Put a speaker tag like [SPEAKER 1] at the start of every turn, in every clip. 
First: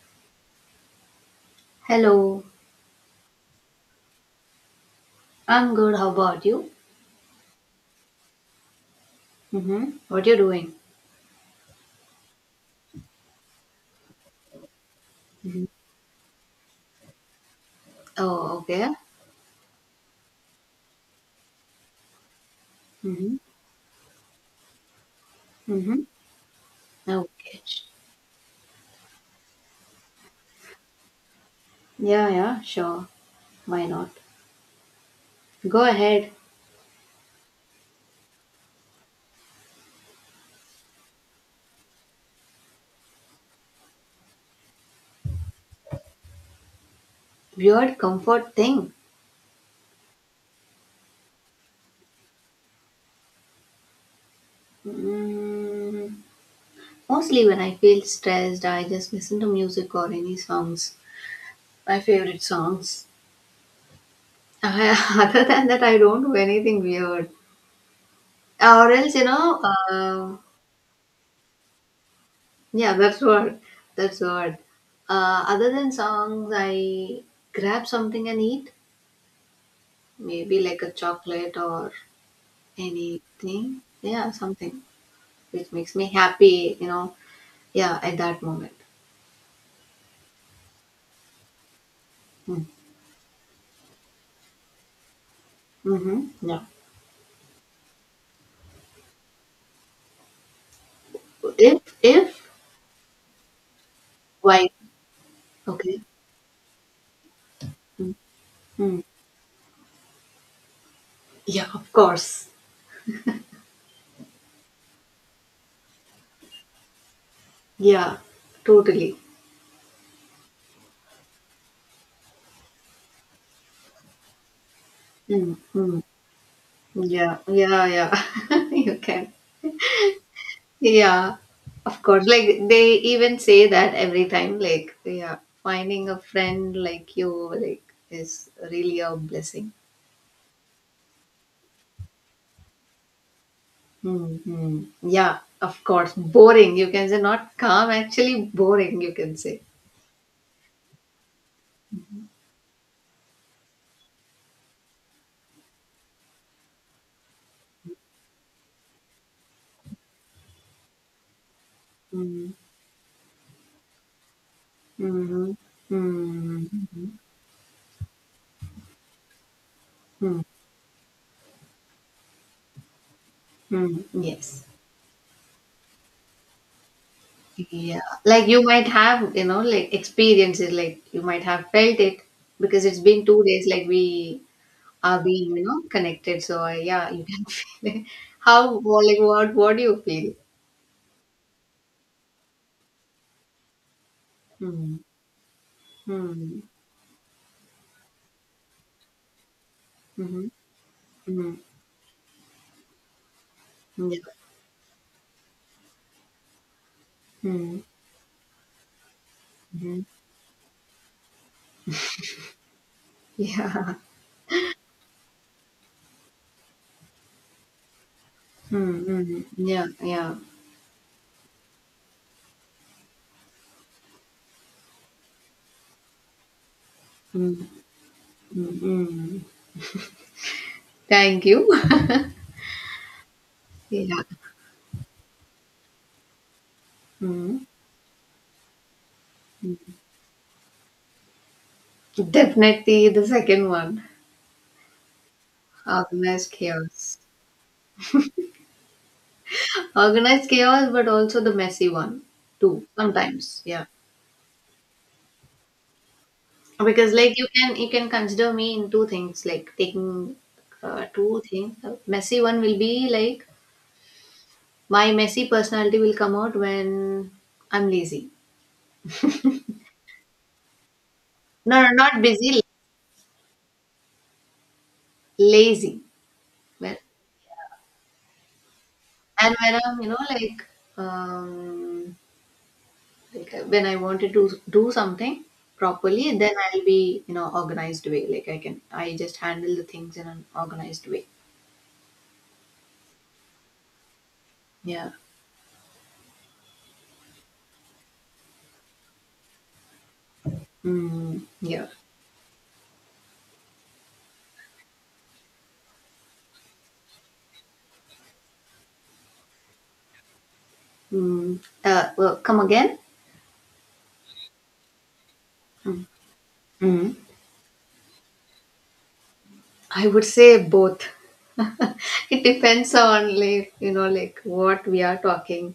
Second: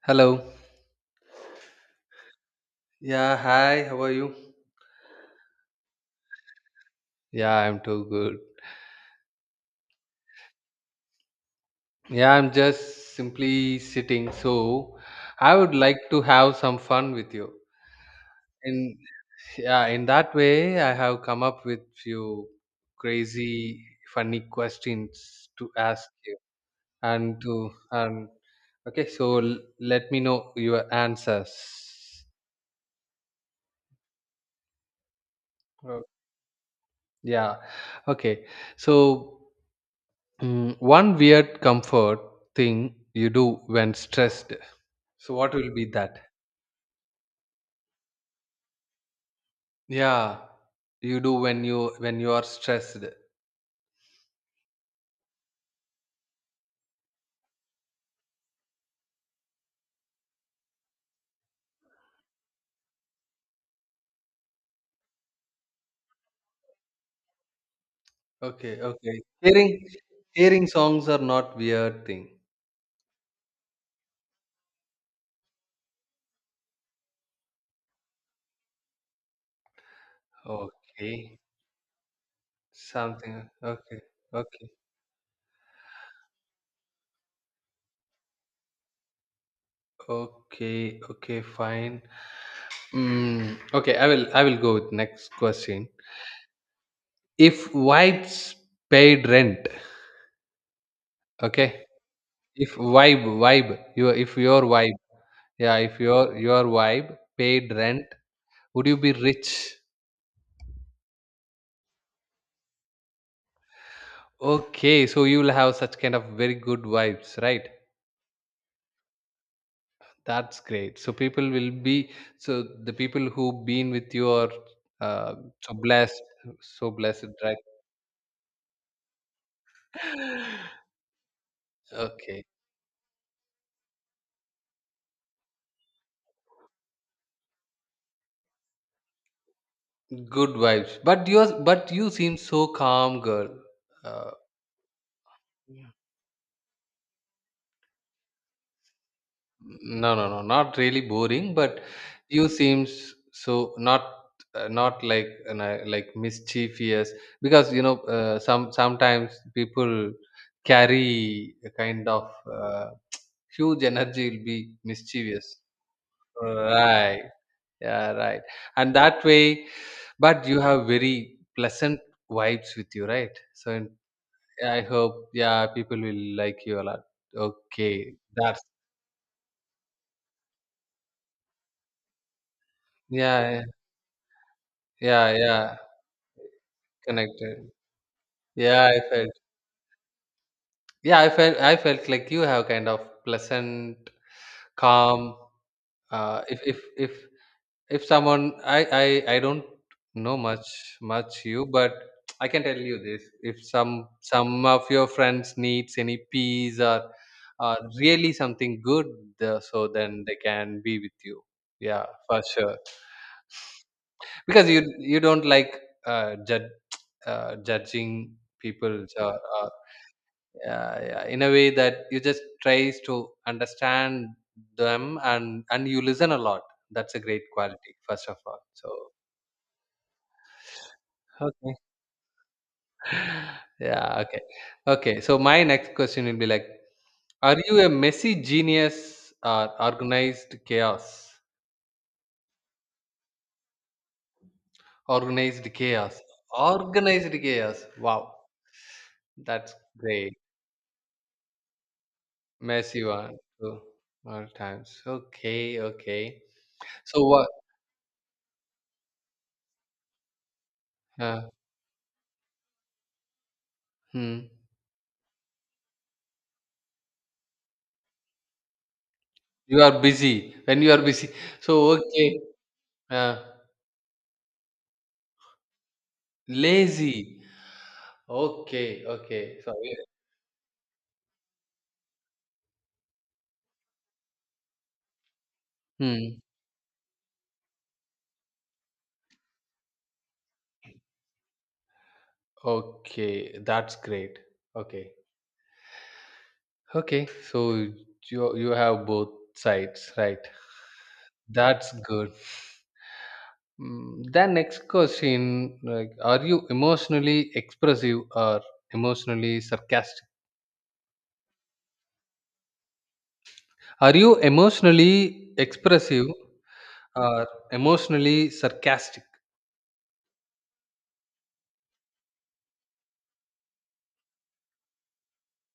[SPEAKER 1] Hello.
[SPEAKER 2] Hello.
[SPEAKER 1] Yeah, hi, how are you?
[SPEAKER 2] I'm good. How about you?
[SPEAKER 1] Yeah, I'm too good.
[SPEAKER 2] Mm-hmm. What you doing?
[SPEAKER 1] Yeah, I'm just simply sitting. I
[SPEAKER 2] Hmm.
[SPEAKER 1] would like to have some fun with you.
[SPEAKER 2] Oh, okay.
[SPEAKER 1] In yeah, in that way, I have come up with few
[SPEAKER 2] Mm-hmm.
[SPEAKER 1] crazy, funny questions to
[SPEAKER 2] Mm-hmm.
[SPEAKER 1] ask you and
[SPEAKER 2] Okay.
[SPEAKER 1] to and okay. So let me know your answers.
[SPEAKER 2] Yeah, yeah, sure. Why not? Go
[SPEAKER 1] Oh.
[SPEAKER 2] ahead.
[SPEAKER 1] Yeah. Okay. So one weird comfort thing you do when stressed. So what will be that?
[SPEAKER 2] Weird comfort thing.
[SPEAKER 1] Yeah, you do when you are stressed.
[SPEAKER 2] Mm, Mostly when I feel stressed, I just listen to music or any songs. My favorite songs. Other than that, I don't do anything weird.
[SPEAKER 1] Okay,
[SPEAKER 2] Or else.
[SPEAKER 1] okay. Hearing
[SPEAKER 2] Uh,
[SPEAKER 1] hearing songs are not weird thing.
[SPEAKER 2] Yeah, that's what. That's what. Other than songs, I grab something and eat. Maybe like a
[SPEAKER 1] Okay,
[SPEAKER 2] chocolate or
[SPEAKER 1] something.
[SPEAKER 2] anything.
[SPEAKER 1] Okay,
[SPEAKER 2] Yeah,
[SPEAKER 1] okay,
[SPEAKER 2] something which makes me happy. You know. Yeah, at that moment.
[SPEAKER 1] okay, okay. Fine.
[SPEAKER 2] Mm.
[SPEAKER 1] Okay, I will go with next question.
[SPEAKER 2] Mm-hmm. Yeah.
[SPEAKER 1] If vibes paid rent,
[SPEAKER 2] If
[SPEAKER 1] okay.
[SPEAKER 2] if
[SPEAKER 1] If vibe vibe your if your
[SPEAKER 2] why?
[SPEAKER 1] vibe yeah, if
[SPEAKER 2] Okay.
[SPEAKER 1] your vibe paid rent,
[SPEAKER 2] Mm.
[SPEAKER 1] would you
[SPEAKER 2] Mm.
[SPEAKER 1] be rich?
[SPEAKER 2] Yeah, of course.
[SPEAKER 1] Okay, so you will have such kind of very good vibes, right?
[SPEAKER 2] Yeah, totally.
[SPEAKER 1] That's great. So people will be so the people who been with you are uh,
[SPEAKER 2] Mm.
[SPEAKER 1] so
[SPEAKER 2] Mm.
[SPEAKER 1] blessed, so blessed,
[SPEAKER 2] Yeah.
[SPEAKER 1] right?
[SPEAKER 2] Yeah. Yeah. you can. Yeah, of course.
[SPEAKER 1] okay,
[SPEAKER 2] Like they even say that every time, like, yeah, finding a friend like you like is really a blessing.
[SPEAKER 1] good vibes. But you seem so calm, girl. Uh,
[SPEAKER 2] Hmm. Yeah, of course. Boring, you can say, not calm, actually boring, you can say.
[SPEAKER 1] No, no, no, not really boring, but you seems so not not like an, like mischievous because you know some sometimes people carry a kind of
[SPEAKER 2] Mm-hmm.
[SPEAKER 1] huge energy will be
[SPEAKER 2] Mm-hmm.
[SPEAKER 1] mischievous. Right. Yeah, right. And that way,
[SPEAKER 2] Mm-hmm.
[SPEAKER 1] but you have very pleasant vibes with you, right?
[SPEAKER 2] Mm. Yes.
[SPEAKER 1] I hope yeah, people will like you a lot.
[SPEAKER 2] Yeah.
[SPEAKER 1] Okay,
[SPEAKER 2] Like
[SPEAKER 1] that's
[SPEAKER 2] you might have, you know, like experiences, like you might have felt it because it's been two
[SPEAKER 1] yeah,
[SPEAKER 2] days, like we are
[SPEAKER 1] yeah, yeah,
[SPEAKER 2] being you
[SPEAKER 1] yeah.
[SPEAKER 2] know connected, so I, yeah, you can
[SPEAKER 1] Connected.
[SPEAKER 2] feel it. How
[SPEAKER 1] Yeah, I
[SPEAKER 2] well, like
[SPEAKER 1] felt.
[SPEAKER 2] what do you feel?
[SPEAKER 1] Yeah, I felt. I felt like you have kind of pleasant,
[SPEAKER 2] mm.
[SPEAKER 1] calm. Uh, if
[SPEAKER 2] Mm.
[SPEAKER 1] if if if someone, I don't know
[SPEAKER 2] Mm-hmm.
[SPEAKER 1] much
[SPEAKER 2] Mm.
[SPEAKER 1] you, but I can tell you this: if some
[SPEAKER 2] Yeah.
[SPEAKER 1] some of your friends needs any peace or
[SPEAKER 2] Mm.
[SPEAKER 1] really something good, so
[SPEAKER 2] Mm-hmm.
[SPEAKER 1] then they can be with you. Yeah, for sure.
[SPEAKER 2] Yeah.
[SPEAKER 1] Because you don't like judge, judging people or,
[SPEAKER 2] Mm. Yeah, yeah.
[SPEAKER 1] yeah, yeah, in a way that you just tries to understand them and you listen a lot, that's a great
[SPEAKER 2] mm.
[SPEAKER 1] quality first of all
[SPEAKER 2] Mm.
[SPEAKER 1] so
[SPEAKER 2] Mm. Thank you.
[SPEAKER 1] okay. Yeah,
[SPEAKER 2] Yeah.
[SPEAKER 1] okay, okay, so my next question will be like, are
[SPEAKER 2] Mm.
[SPEAKER 1] you a messy genius or organized chaos?
[SPEAKER 2] Definitely the second one.
[SPEAKER 1] Organized chaos.
[SPEAKER 2] Organized chaos.
[SPEAKER 1] Organized chaos, wow, that's great.
[SPEAKER 2] Organized chaos, but also the messy one too
[SPEAKER 1] Messy one
[SPEAKER 2] sometimes.
[SPEAKER 1] two
[SPEAKER 2] Yeah,
[SPEAKER 1] more times, okay, okay,
[SPEAKER 2] because,
[SPEAKER 1] so
[SPEAKER 2] like, you
[SPEAKER 1] what,
[SPEAKER 2] can you can consider me in two things, like taking
[SPEAKER 1] uh,
[SPEAKER 2] two things. Messy one will be like
[SPEAKER 1] hmm.
[SPEAKER 2] my messy personality will come out when I'm lazy.
[SPEAKER 1] You are busy. When you are busy. So,
[SPEAKER 2] No, no, not
[SPEAKER 1] okay.
[SPEAKER 2] busy.
[SPEAKER 1] Uh,
[SPEAKER 2] Lazy. Well,
[SPEAKER 1] lazy. Okay.
[SPEAKER 2] and
[SPEAKER 1] Okay.
[SPEAKER 2] when
[SPEAKER 1] Sorry.
[SPEAKER 2] I'm, you know, um like when I wanted to do something properly,
[SPEAKER 1] Hmm.
[SPEAKER 2] then I'll be, you know, organized way, like I can I just handle the things in an organized way.
[SPEAKER 1] Okay. That's great. Okay.
[SPEAKER 2] Yeah.
[SPEAKER 1] Okay. So, you have both sides, right?
[SPEAKER 2] Mm, yeah.
[SPEAKER 1] That's good. The next question, like, are you emotionally expressive or emotionally sarcastic?
[SPEAKER 2] Mm. Come again.
[SPEAKER 1] Are you emotionally
[SPEAKER 2] Mm.
[SPEAKER 1] expressive
[SPEAKER 2] Mm.
[SPEAKER 1] or emotionally sarcastic?
[SPEAKER 2] I would say both. It depends on, like, you know, like what we are talking.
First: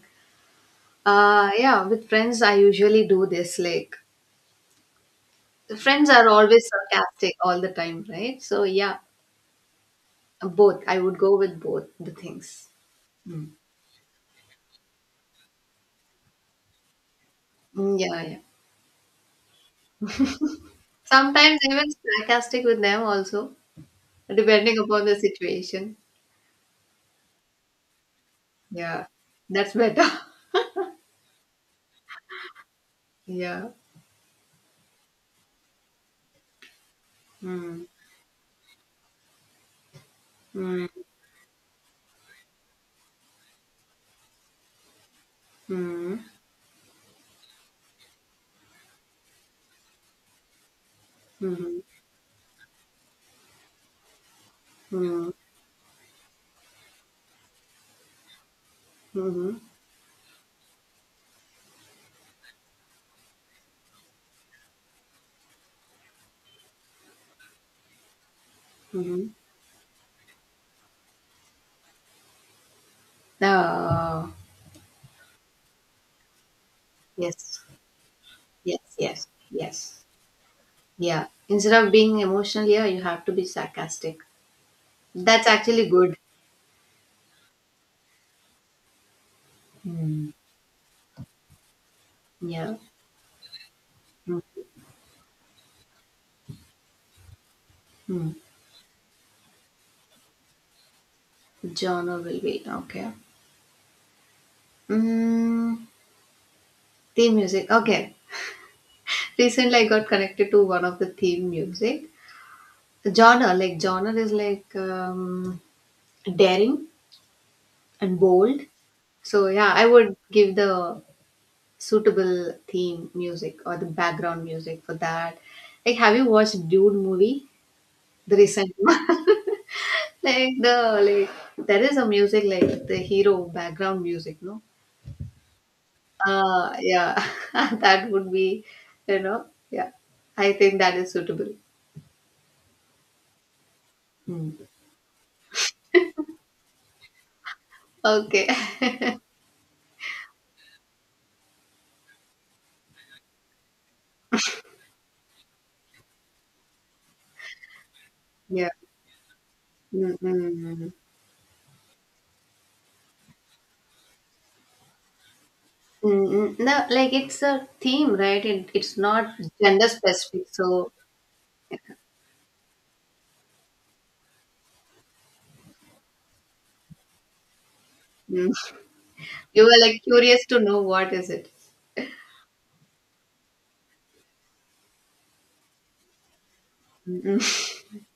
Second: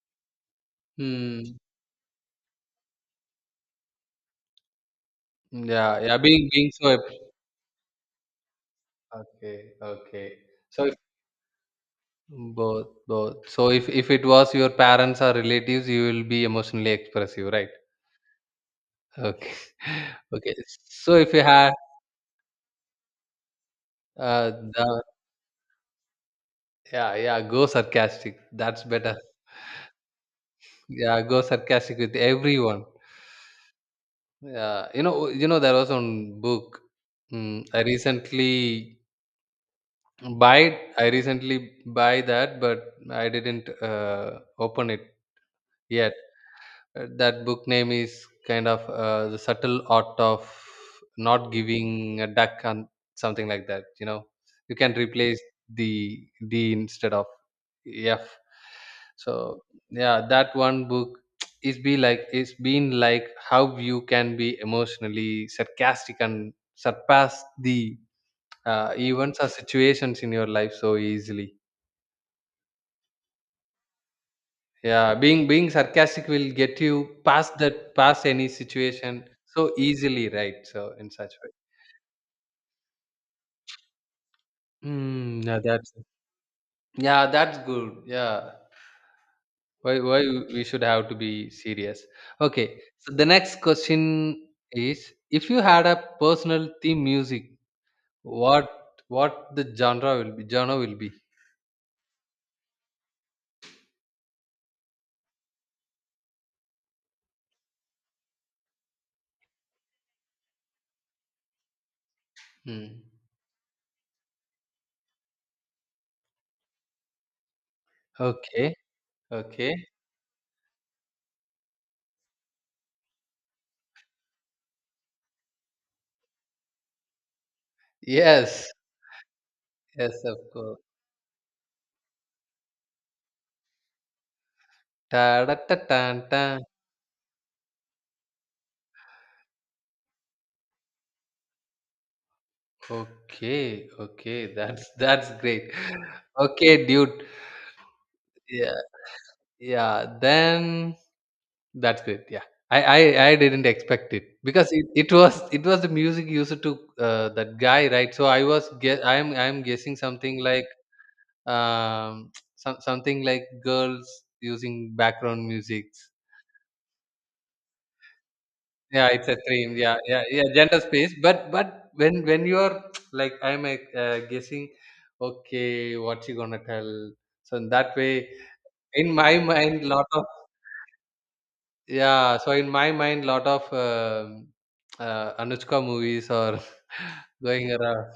[SPEAKER 1] Hmm.
[SPEAKER 2] Yeah, with friends I usually do this, like,
[SPEAKER 1] Yeah,
[SPEAKER 2] friends
[SPEAKER 1] yeah,
[SPEAKER 2] are
[SPEAKER 1] being
[SPEAKER 2] always
[SPEAKER 1] being so
[SPEAKER 2] sarcastic all the time, right? So yeah,
[SPEAKER 1] okay, okay.
[SPEAKER 2] both.
[SPEAKER 1] So if
[SPEAKER 2] I would go with both the things.
[SPEAKER 1] both, both.
[SPEAKER 2] Mm.
[SPEAKER 1] So if it was your parents or relatives, you will be emotionally expressive, right?
[SPEAKER 2] Mm, yeah, yeah.
[SPEAKER 1] Okay, okay. So if you
[SPEAKER 2] Sometimes
[SPEAKER 1] had
[SPEAKER 2] even sarcastic with them also, depending
[SPEAKER 1] the
[SPEAKER 2] upon the situation.
[SPEAKER 1] yeah, yeah, go sarcastic. That's
[SPEAKER 2] Yeah,
[SPEAKER 1] better.
[SPEAKER 2] that's better.
[SPEAKER 1] Yeah, go sarcastic with everyone.
[SPEAKER 2] Yeah.
[SPEAKER 1] Yeah, you know, there was one book. I
[SPEAKER 2] Mm.
[SPEAKER 1] recently buy.
[SPEAKER 2] Mm.
[SPEAKER 1] I recently buy that, but I didn't open it yet.
[SPEAKER 2] Mm.
[SPEAKER 1] That book name is kind of the subtle art of not
[SPEAKER 2] Mm.
[SPEAKER 1] giving a duck and something like that, you know, you can
[SPEAKER 2] Mm.
[SPEAKER 1] replace the d instead of f
[SPEAKER 2] Mm.
[SPEAKER 1] so yeah that one book is be like it's been like how you can be emotionally sarcastic and surpass the
[SPEAKER 2] Mm.
[SPEAKER 1] events or situations in your life so easily.
[SPEAKER 2] Oh,
[SPEAKER 1] Yeah, being sarcastic will get you past
[SPEAKER 2] yes,
[SPEAKER 1] that past any
[SPEAKER 2] yes,
[SPEAKER 1] situation
[SPEAKER 2] yes,
[SPEAKER 1] so
[SPEAKER 2] yes.
[SPEAKER 1] easily, right? So in
[SPEAKER 2] Yeah.
[SPEAKER 1] such way.
[SPEAKER 2] Instead of being emotional, yeah, you have to be sarcastic.
[SPEAKER 1] Mm,
[SPEAKER 2] That's
[SPEAKER 1] yeah,
[SPEAKER 2] actually
[SPEAKER 1] that's
[SPEAKER 2] good.
[SPEAKER 1] yeah, that's good. Yeah. Why
[SPEAKER 2] Mm.
[SPEAKER 1] we should have to be serious.
[SPEAKER 2] Yeah.
[SPEAKER 1] Okay. So the next
[SPEAKER 2] Mm.
[SPEAKER 1] question is if you had a personal theme music,
[SPEAKER 2] Mm.
[SPEAKER 1] what what the genre will be, genre will be?
[SPEAKER 2] Genre will be, okay. Mm. Theme music. Okay. Recently, I got connected to one of the theme music.
[SPEAKER 1] Hmm.
[SPEAKER 2] Genre, like, genre is like daring and bold.
[SPEAKER 1] Okay.
[SPEAKER 2] So yeah,
[SPEAKER 1] Okay.
[SPEAKER 2] I would give the suitable theme music or the background music for that. Like, have you watched Dude movie? The
[SPEAKER 1] Yes.
[SPEAKER 2] recent one.
[SPEAKER 1] Yes, of
[SPEAKER 2] Like the,
[SPEAKER 1] course.
[SPEAKER 2] like, there is a music, like the hero background music, no?
[SPEAKER 1] Ta da ta tan tan.
[SPEAKER 2] Yeah. That would be, you know, yeah. I think that is suitable.
[SPEAKER 1] Okay, okay,
[SPEAKER 2] Mm.
[SPEAKER 1] that's that's great. Okay, dude.
[SPEAKER 2] Okay.
[SPEAKER 1] Yeah, yeah. Then that's great. Yeah, I I, I didn't expect it because it was the music used to that guy, right? So I was
[SPEAKER 2] Yeah.
[SPEAKER 1] guess I'm guessing something like
[SPEAKER 2] Mm-mm.
[SPEAKER 1] um something like girls using background music.
[SPEAKER 2] Mm-mm. No, like, it's a theme, right? It's
[SPEAKER 1] Yeah, it's
[SPEAKER 2] not
[SPEAKER 1] a dream.
[SPEAKER 2] gender
[SPEAKER 1] Yeah, yeah, yeah.
[SPEAKER 2] specific.
[SPEAKER 1] Gender
[SPEAKER 2] So
[SPEAKER 1] space, but when you are like I'm guessing, okay, what's he gonna tell? So in that way,
[SPEAKER 2] mm.
[SPEAKER 1] in my
[SPEAKER 2] You were
[SPEAKER 1] mind,
[SPEAKER 2] like
[SPEAKER 1] lot of
[SPEAKER 2] curious to know what is it.
[SPEAKER 1] yeah. So in my mind, lot of Anushka movies are
[SPEAKER 2] Mm-mm.
[SPEAKER 1] going around.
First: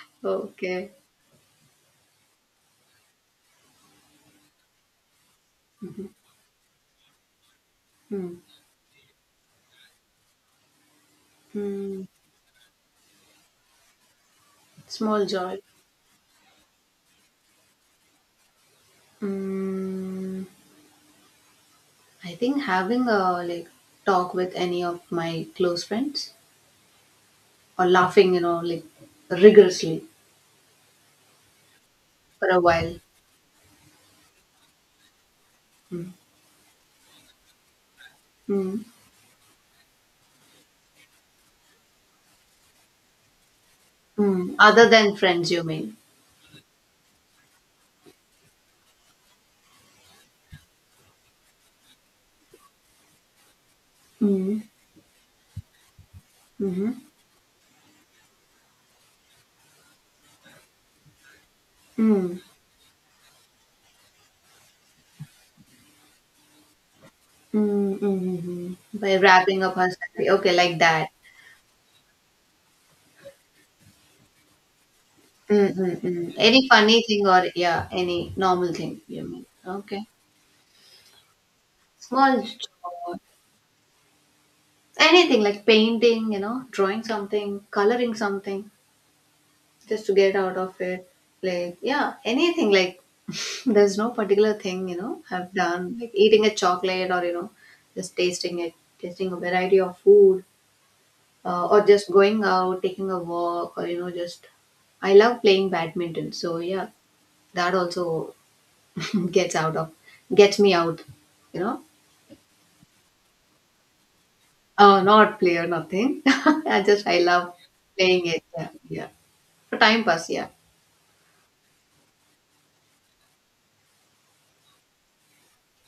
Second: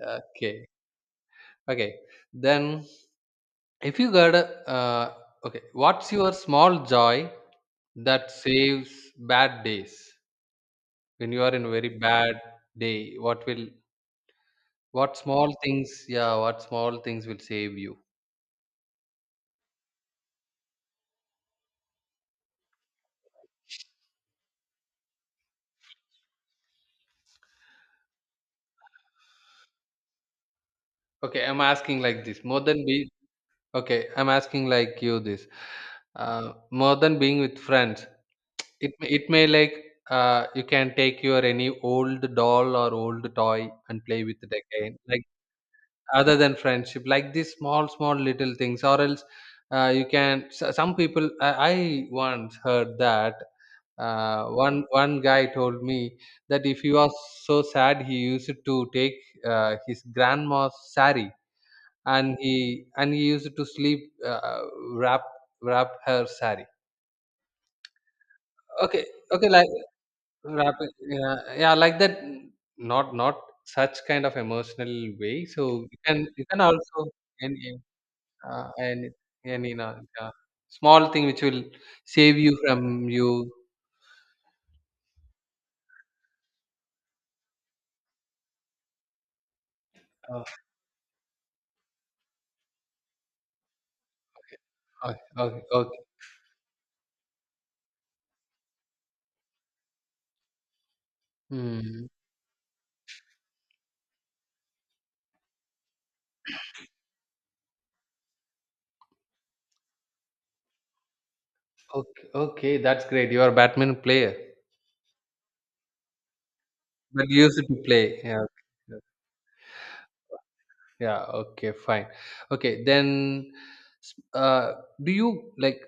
[SPEAKER 1] Okay,
[SPEAKER 2] Okay.
[SPEAKER 1] okay. Then if you got a okay, what's your small joy that
[SPEAKER 2] Hmm.
[SPEAKER 1] saves bad days when you are in a very
[SPEAKER 2] Hmm.
[SPEAKER 1] bad day? What will What
[SPEAKER 2] Small
[SPEAKER 1] small
[SPEAKER 2] joy.
[SPEAKER 1] things, yeah, what small things will save you?
[SPEAKER 2] Mm, I think having a like talk with any of my close friends or laughing, you know, like rigorously
[SPEAKER 1] Okay, I'm asking like this
[SPEAKER 2] for
[SPEAKER 1] more
[SPEAKER 2] a
[SPEAKER 1] than
[SPEAKER 2] while.
[SPEAKER 1] be okay, I'm asking like you this
[SPEAKER 2] Mm.
[SPEAKER 1] more than being with friends,
[SPEAKER 2] Mm.
[SPEAKER 1] it may like you can take your any old doll or old toy and play with it
[SPEAKER 2] Mm. Other
[SPEAKER 1] again,
[SPEAKER 2] than
[SPEAKER 1] like
[SPEAKER 2] friends, you mean?
[SPEAKER 1] other than friendship like these small small little things or else you can some people I once heard that
[SPEAKER 2] Mm.
[SPEAKER 1] one guy told me that if he
[SPEAKER 2] Mm-hmm.
[SPEAKER 1] was so sad he used to take his grandma's sari and
[SPEAKER 2] Mm.
[SPEAKER 1] he used to sleep wrap wrap her sari
[SPEAKER 2] Mm. Mm-hmm.
[SPEAKER 1] okay
[SPEAKER 2] By
[SPEAKER 1] okay
[SPEAKER 2] wrapping
[SPEAKER 1] like
[SPEAKER 2] up her story. Okay,
[SPEAKER 1] wrap
[SPEAKER 2] like
[SPEAKER 1] it,
[SPEAKER 2] that.
[SPEAKER 1] yeah, yeah like that not not such kind of emotional way so
[SPEAKER 2] Mm, mm, mm.
[SPEAKER 1] you can
[SPEAKER 2] Any
[SPEAKER 1] also
[SPEAKER 2] funny thing or
[SPEAKER 1] and
[SPEAKER 2] yeah, any
[SPEAKER 1] Uh,
[SPEAKER 2] normal
[SPEAKER 1] and
[SPEAKER 2] thing, you mean?
[SPEAKER 1] and you know,
[SPEAKER 2] Okay.
[SPEAKER 1] uh, small thing which will save
[SPEAKER 2] Small
[SPEAKER 1] you from
[SPEAKER 2] joy.
[SPEAKER 1] you.
[SPEAKER 2] Anything like painting, you know, drawing something, coloring something just to get
[SPEAKER 1] Uh,
[SPEAKER 2] out of it. Like, yeah, anything like there's no particular thing, you
[SPEAKER 1] okay,
[SPEAKER 2] know, I've
[SPEAKER 1] okay,
[SPEAKER 2] done,
[SPEAKER 1] okay.
[SPEAKER 2] like eating a chocolate or, you know, just tasting it, tasting a variety of food or
[SPEAKER 1] Hmm.
[SPEAKER 2] just going out, taking a walk or, you know, just I love playing badminton. So, yeah, that also gets out of, gets me out, you know.
[SPEAKER 1] Okay, okay, that's great. You are a badminton player,
[SPEAKER 2] Not play or nothing. I just, I
[SPEAKER 1] but you
[SPEAKER 2] love
[SPEAKER 1] used to play.
[SPEAKER 2] playing
[SPEAKER 1] Yeah,
[SPEAKER 2] it. Yeah,
[SPEAKER 1] okay.
[SPEAKER 2] yeah. For time pass, yeah.
[SPEAKER 1] Yeah. Okay, fine. Okay, then, s- uh, do you like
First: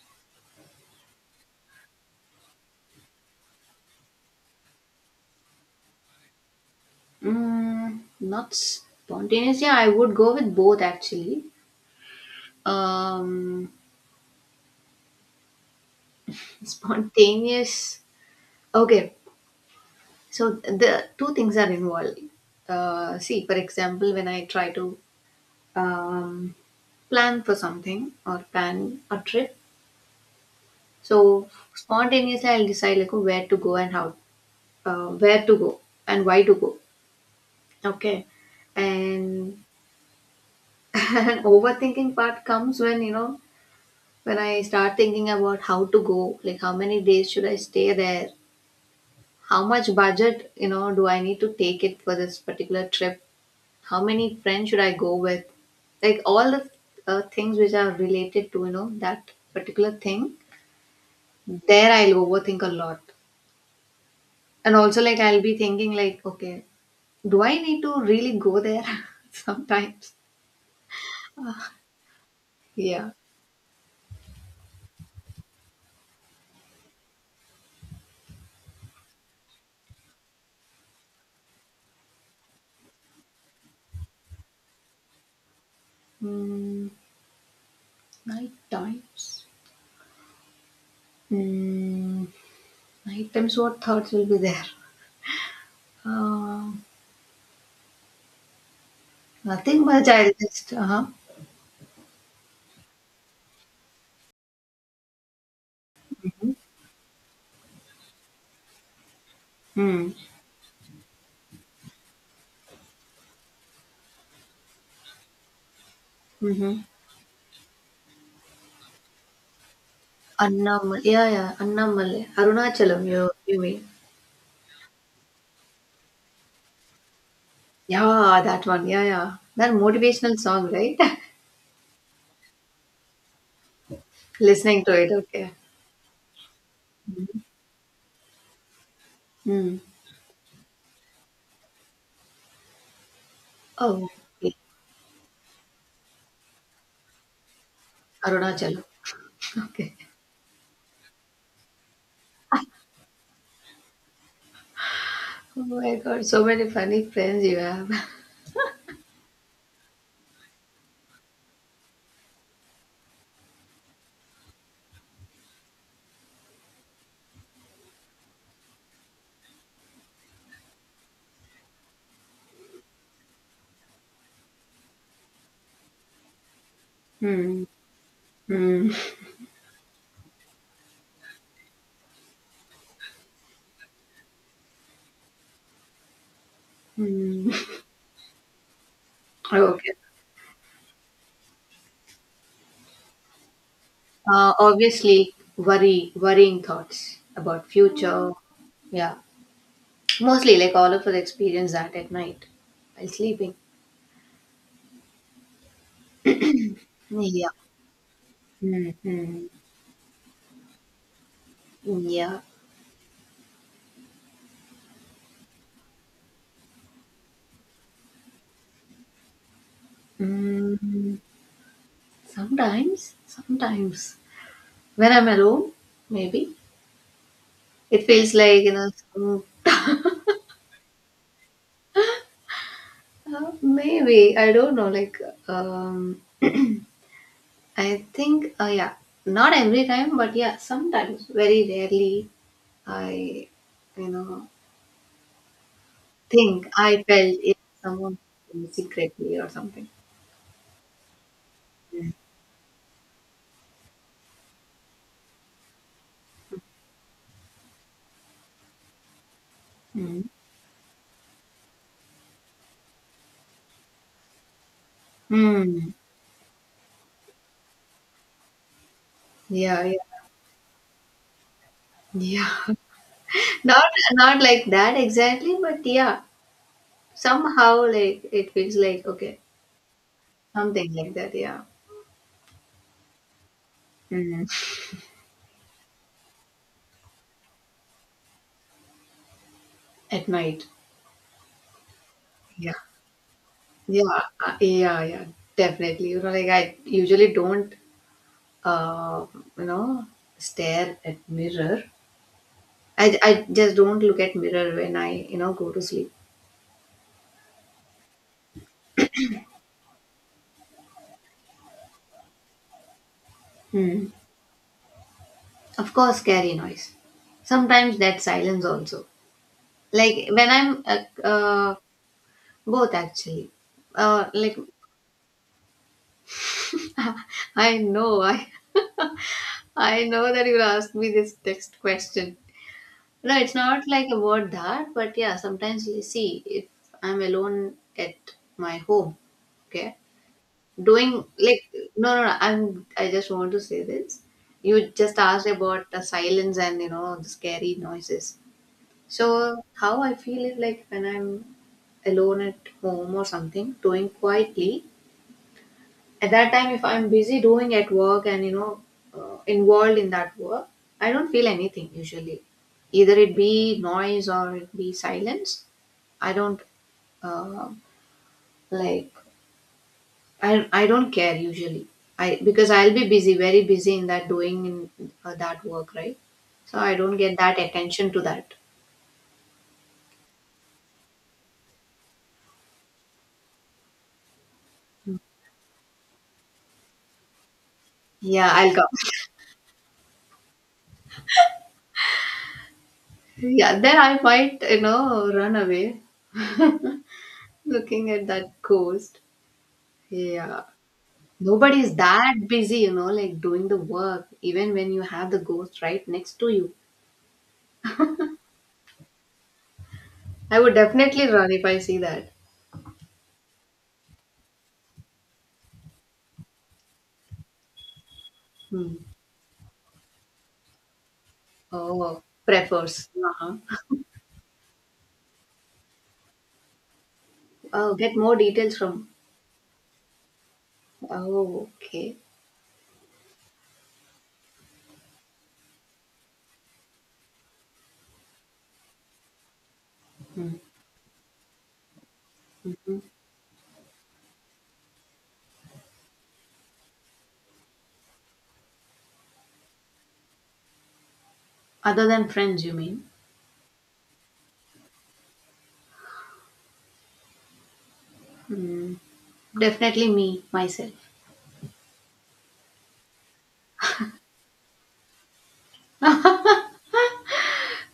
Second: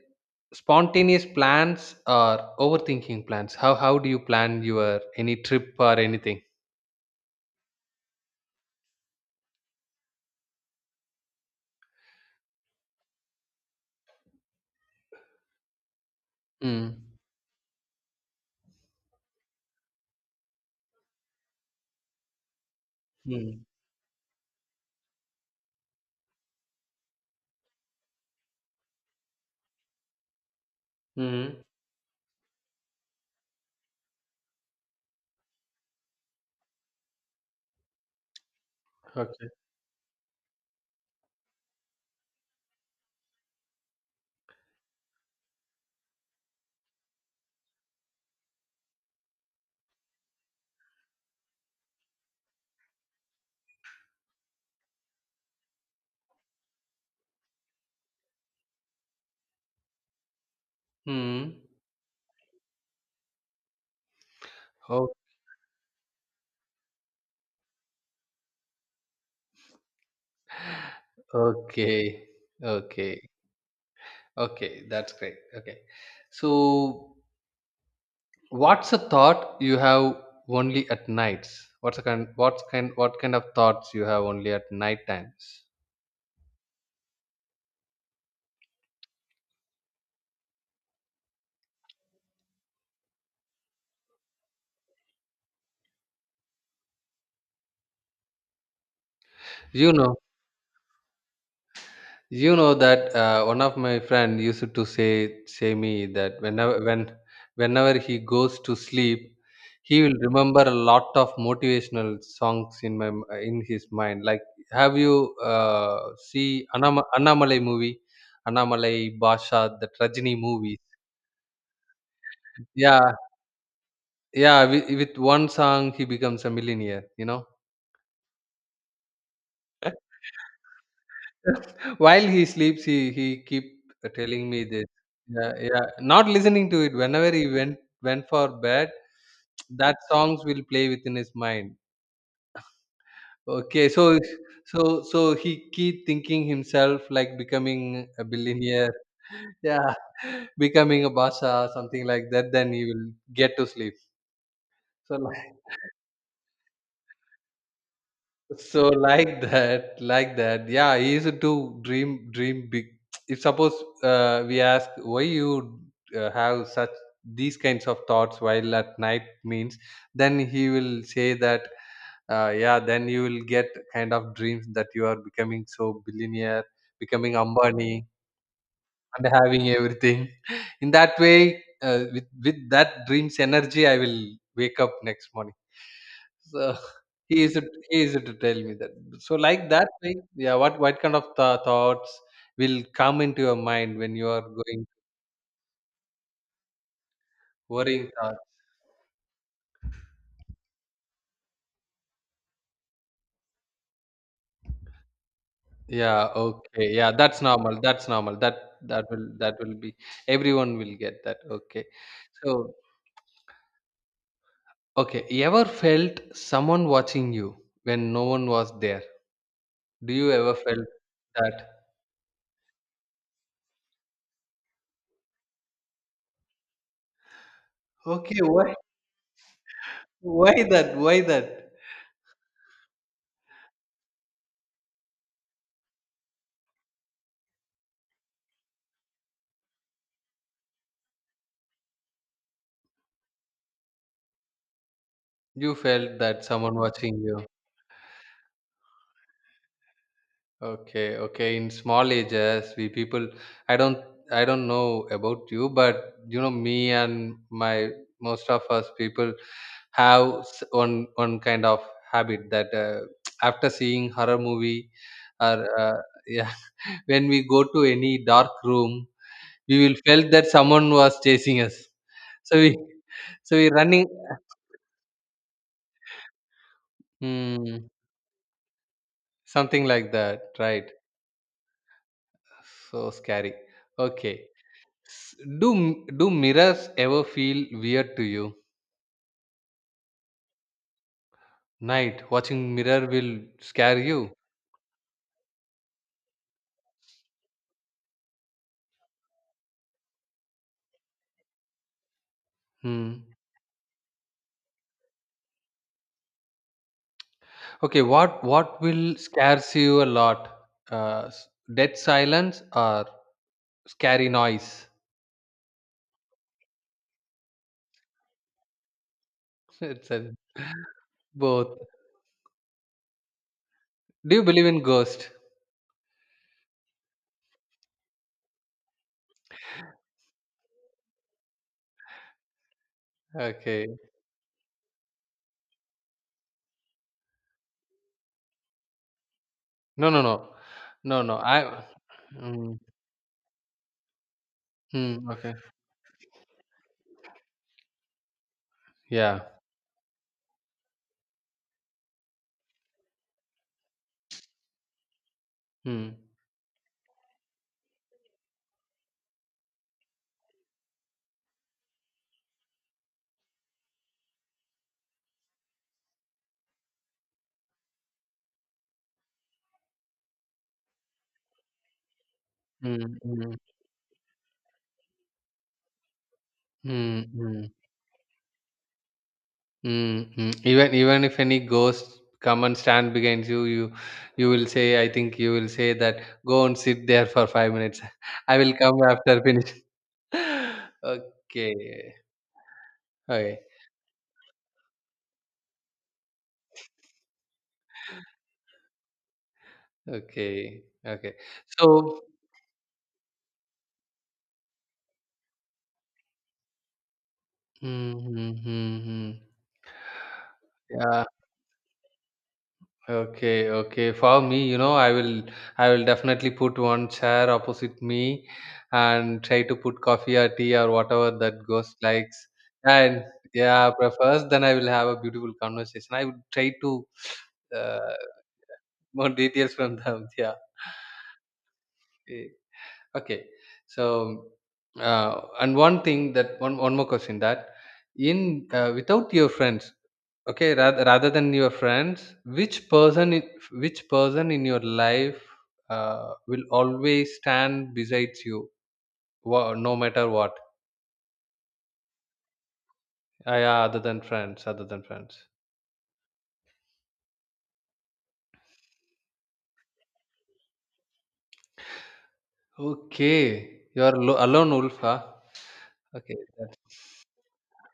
[SPEAKER 1] spontaneous plans or overthinking plans? How do you plan your any trip or anything?
[SPEAKER 2] Mm, not spontaneous. Yeah, I would go with both actually. Um,
[SPEAKER 1] Hmm.
[SPEAKER 2] spontaneous. Okay, so the two things are involved. See, for
[SPEAKER 1] Hmm.
[SPEAKER 2] example, when I try to um, plan for something or plan a trip, so
[SPEAKER 1] Hmm.
[SPEAKER 2] spontaneously I'll decide like where to go and how, where to go and why to go. Okay,
[SPEAKER 1] Okay.
[SPEAKER 2] and an overthinking part comes when you know when I start thinking about how to go, like how many days should I stay there, how much budget, you know, do I need to take it for this particular trip, how many friends should I go with, like all the things which are related to, you know, that particular thing,
[SPEAKER 1] Hmm.
[SPEAKER 2] there I'll overthink a lot. And also,
[SPEAKER 1] Oh,
[SPEAKER 2] like, I'll be thinking, like, okay, do I need to really go there sometimes?
[SPEAKER 1] okay.
[SPEAKER 2] Yeah.
[SPEAKER 1] Okay. Okay, that's great. Okay. So what's a thought you have only at nights? What's a kind what's kind what kind of thoughts you have only at night times?
[SPEAKER 2] Mm, night times. Mm, night times, what thoughts will be there? Um Nothing
[SPEAKER 1] You
[SPEAKER 2] much.
[SPEAKER 1] know,
[SPEAKER 2] I just uh-huh.
[SPEAKER 1] you know that one of my friend used to say me that whenever he goes to sleep, he
[SPEAKER 2] Hmm.
[SPEAKER 1] will remember a lot of motivational songs in in his mind. Like, have you see
[SPEAKER 2] Mm-hmm.
[SPEAKER 1] Annamalai movie, Annamalai Basha, the Rajini movie?
[SPEAKER 2] Annamal. Yeah, yeah. Annamalai.
[SPEAKER 1] Yeah,
[SPEAKER 2] Arunachalam. You mean?
[SPEAKER 1] yeah. With one song, he becomes a millionaire. You know,
[SPEAKER 2] Yeah, that one. Yeah, yeah. That motivational song, right?
[SPEAKER 1] while he sleeps, he keep telling me
[SPEAKER 2] Listening
[SPEAKER 1] this.
[SPEAKER 2] to it. Okay.
[SPEAKER 1] Yeah, yeah. Not listening to it. Whenever
[SPEAKER 2] Mhm.
[SPEAKER 1] he went for bed,
[SPEAKER 2] Mm.
[SPEAKER 1] that songs will play within his mind. Okay,
[SPEAKER 2] Oh,
[SPEAKER 1] so
[SPEAKER 2] okay.
[SPEAKER 1] so he keep thinking himself like becoming a
[SPEAKER 2] Arunachalam.
[SPEAKER 1] billionaire. Yeah,
[SPEAKER 2] Okay.
[SPEAKER 1] becoming a basha, something like that. Then he will get to sleep. So
[SPEAKER 2] Oh my God, so many funny friends you have.
[SPEAKER 1] so like that, like that. Yeah, he used to dream, dream big. If suppose we ask why you have such these kinds of thoughts while at night means, then he will say that yeah, then you will get kind of dreams that you are becoming so billionaire, becoming
[SPEAKER 2] Hmm.
[SPEAKER 1] Ambani,
[SPEAKER 2] Hmm.
[SPEAKER 1] and having everything. In that way, with that dreams energy, I will wake up next morning. So he
[SPEAKER 2] Hmm.
[SPEAKER 1] used to he used to tell me that. So like that,
[SPEAKER 2] Okay.
[SPEAKER 1] like yeah, what kind of thoughts will come into your mind when you are going
[SPEAKER 2] Obviously, worry, worrying thoughts about
[SPEAKER 1] worrying
[SPEAKER 2] future.
[SPEAKER 1] thoughts?
[SPEAKER 2] Yeah. Mostly, like all of us experience that at night while sleeping.
[SPEAKER 1] Yeah, okay, yeah, that's
[SPEAKER 2] Yeah.
[SPEAKER 1] normal. That's normal. That that will
[SPEAKER 2] Hmm.
[SPEAKER 1] that will be everyone will get that. Okay,
[SPEAKER 2] Yeah.
[SPEAKER 1] so okay, you ever felt someone watching you when no one was there? Do you ever felt
[SPEAKER 2] Mm.
[SPEAKER 1] that?
[SPEAKER 2] Sometimes, sometimes when I'm alone, maybe it feels
[SPEAKER 1] Okay,
[SPEAKER 2] like, you know, some-
[SPEAKER 1] why that? Why that?
[SPEAKER 2] maybe I don't know. Like um, I think. Yeah. Not every time, but yeah, sometimes. Very rarely, I, you know
[SPEAKER 1] You felt that
[SPEAKER 2] think
[SPEAKER 1] someone
[SPEAKER 2] I
[SPEAKER 1] watching
[SPEAKER 2] felt
[SPEAKER 1] you.
[SPEAKER 2] it someone secretly or something.
[SPEAKER 1] Okay, okay. In small ages, we people, I don't, I don't know about you, but you know, me and my most of us people have
[SPEAKER 2] Mm.
[SPEAKER 1] one kind of habit that after seeing horror movie or
[SPEAKER 2] Hmm.
[SPEAKER 1] yeah, when we go to any dark room, we
[SPEAKER 2] Yeah, yeah,
[SPEAKER 1] will felt that someone was chasing us.
[SPEAKER 2] yeah.
[SPEAKER 1] So we, so we
[SPEAKER 2] Not
[SPEAKER 1] running,
[SPEAKER 2] not like that exactly, but yeah, somehow
[SPEAKER 1] hmm,
[SPEAKER 2] like it feels like, okay,
[SPEAKER 1] something like that, right?
[SPEAKER 2] something like that. Yeah,
[SPEAKER 1] So scary.
[SPEAKER 2] mm,
[SPEAKER 1] Okay. Do do mirrors ever feel weird to you?
[SPEAKER 2] at night.
[SPEAKER 1] Night
[SPEAKER 2] Yeah,
[SPEAKER 1] watching mirror will scare
[SPEAKER 2] yeah,
[SPEAKER 1] you.
[SPEAKER 2] yeah, yeah. Definitely. You know, like, I usually don't, uh, you know, stare at mirror.
[SPEAKER 1] Hmm.
[SPEAKER 2] I just don't look at mirror when I, you know, go to sleep.
[SPEAKER 1] Okay, what will scares you a lot? Uh, s- dead silence or
[SPEAKER 2] Mm.
[SPEAKER 1] scary noise?
[SPEAKER 2] Of course, scary noise. Sometimes that silence also.
[SPEAKER 1] It's
[SPEAKER 2] Like
[SPEAKER 1] a,
[SPEAKER 2] when I'm uh,
[SPEAKER 1] both.
[SPEAKER 2] both actually,
[SPEAKER 1] Do you
[SPEAKER 2] like
[SPEAKER 1] believe in ghost?
[SPEAKER 2] I know, I know that you'll ask me this next question. No, it's not
[SPEAKER 1] Okay.
[SPEAKER 2] like about that, but yeah, sometimes you see, if I'm alone at my home, okay,
[SPEAKER 1] No, no, no, no,
[SPEAKER 2] doing
[SPEAKER 1] no.
[SPEAKER 2] like
[SPEAKER 1] I.
[SPEAKER 2] no, no, no.
[SPEAKER 1] Mm,
[SPEAKER 2] I'm I just want to say this. You just asked
[SPEAKER 1] okay.
[SPEAKER 2] about the silence and you know the scary noises.
[SPEAKER 1] Yeah.
[SPEAKER 2] So how I feel is like when I'm alone at home or something, doing quietly,
[SPEAKER 1] Mm,
[SPEAKER 2] at that time if I'm busy doing at work and you know involved in that work I don't feel anything usually, either it be noise or it be silence. I don't uh, like I don't care usually, I because I'll be
[SPEAKER 1] mm,
[SPEAKER 2] busy,
[SPEAKER 1] mm,
[SPEAKER 2] very busy in that doing in that work, right? So I don't
[SPEAKER 1] mm,
[SPEAKER 2] get that
[SPEAKER 1] mm.
[SPEAKER 2] attention to that.
[SPEAKER 1] Mm, mm. Even even if any ghost come and stand behind you, you you will say, I think you will say that go and sit there for 5 minutes.
[SPEAKER 2] Yeah,
[SPEAKER 1] I will
[SPEAKER 2] I'll come.
[SPEAKER 1] come after finish. okay, okay,
[SPEAKER 2] Yeah, then I might, you know, run away looking at that ghost. Yeah.
[SPEAKER 1] okay, okay.
[SPEAKER 2] Nobody is
[SPEAKER 1] So,
[SPEAKER 2] that busy, you know, like doing the work, even when you have the ghost right next to you.
[SPEAKER 1] mm-hmm.
[SPEAKER 2] I would
[SPEAKER 1] Yeah.
[SPEAKER 2] definitely run if I see that.
[SPEAKER 1] Okay, okay. For me, you know, I will definitely put one chair opposite me
[SPEAKER 2] Hmm.
[SPEAKER 1] and try to put coffee or tea or whatever that ghost
[SPEAKER 2] Oh,
[SPEAKER 1] likes.
[SPEAKER 2] prefers.
[SPEAKER 1] And
[SPEAKER 2] Uh-huh.
[SPEAKER 1] yeah, prefers, then I will have a beautiful conversation. I would try to
[SPEAKER 2] Oh,
[SPEAKER 1] uh,
[SPEAKER 2] get more details from.
[SPEAKER 1] more details from them.
[SPEAKER 2] Oh, okay.
[SPEAKER 1] Yeah. Okay. So and one thing that one more question that, in without your friends,
[SPEAKER 2] Hmm.
[SPEAKER 1] okay, rather than your friends,
[SPEAKER 2] Mhm.
[SPEAKER 1] which person in your life will always stand besides you, no matter what?
[SPEAKER 2] Other than friends, you mean?
[SPEAKER 1] Ah, yeah, other than friends, other than friends.
[SPEAKER 2] Hmm. Definitely me, myself.
[SPEAKER 1] Okay, you are alone, Ulf. Huh? Okay. That's,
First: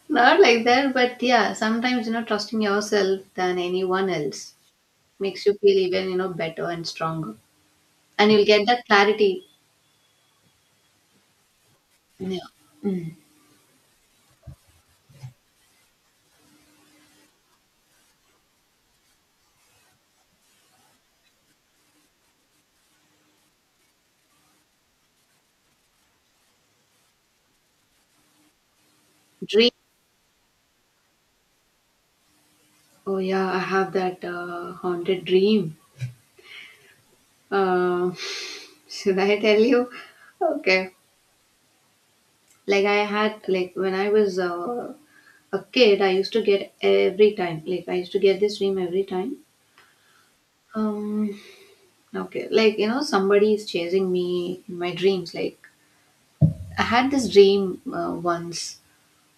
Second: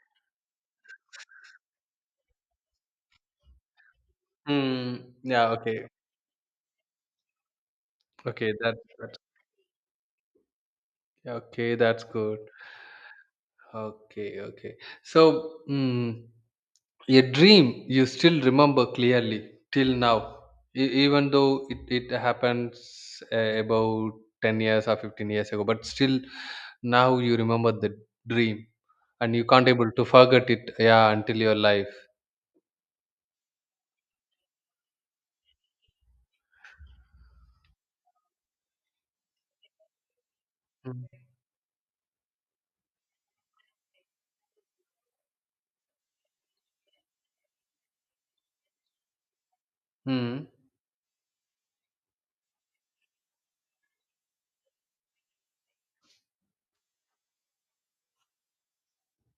[SPEAKER 2] Not like that, but yeah, sometimes, you know, trusting yourself than anyone else
[SPEAKER 1] hmm,
[SPEAKER 2] makes
[SPEAKER 1] yeah.
[SPEAKER 2] you feel
[SPEAKER 1] Okay.
[SPEAKER 2] even, you know, better and stronger. And you'll
[SPEAKER 1] Okay.
[SPEAKER 2] get
[SPEAKER 1] That's
[SPEAKER 2] that
[SPEAKER 1] that's
[SPEAKER 2] clarity.
[SPEAKER 1] okay. That's good.
[SPEAKER 2] Yeah. Mm.
[SPEAKER 1] Okay, okay. So, mm, a dream you still remember clearly till now, even though it happens about 10 years or 15 years ago, but still now you remember the dream and you can't
[SPEAKER 2] Dream.
[SPEAKER 1] able to forget it, yeah, until your life.
[SPEAKER 2] Oh yeah, I have that haunted dream. Uh, should I tell you? Okay.
[SPEAKER 1] Mm.
[SPEAKER 2] Like I had like when I was a kid, I used to get every time. Like I used to get this dream every time.
[SPEAKER 1] Mm.
[SPEAKER 2] Um. Okay. Like, you know, somebody is chasing me in my dreams. Like I had this dream once,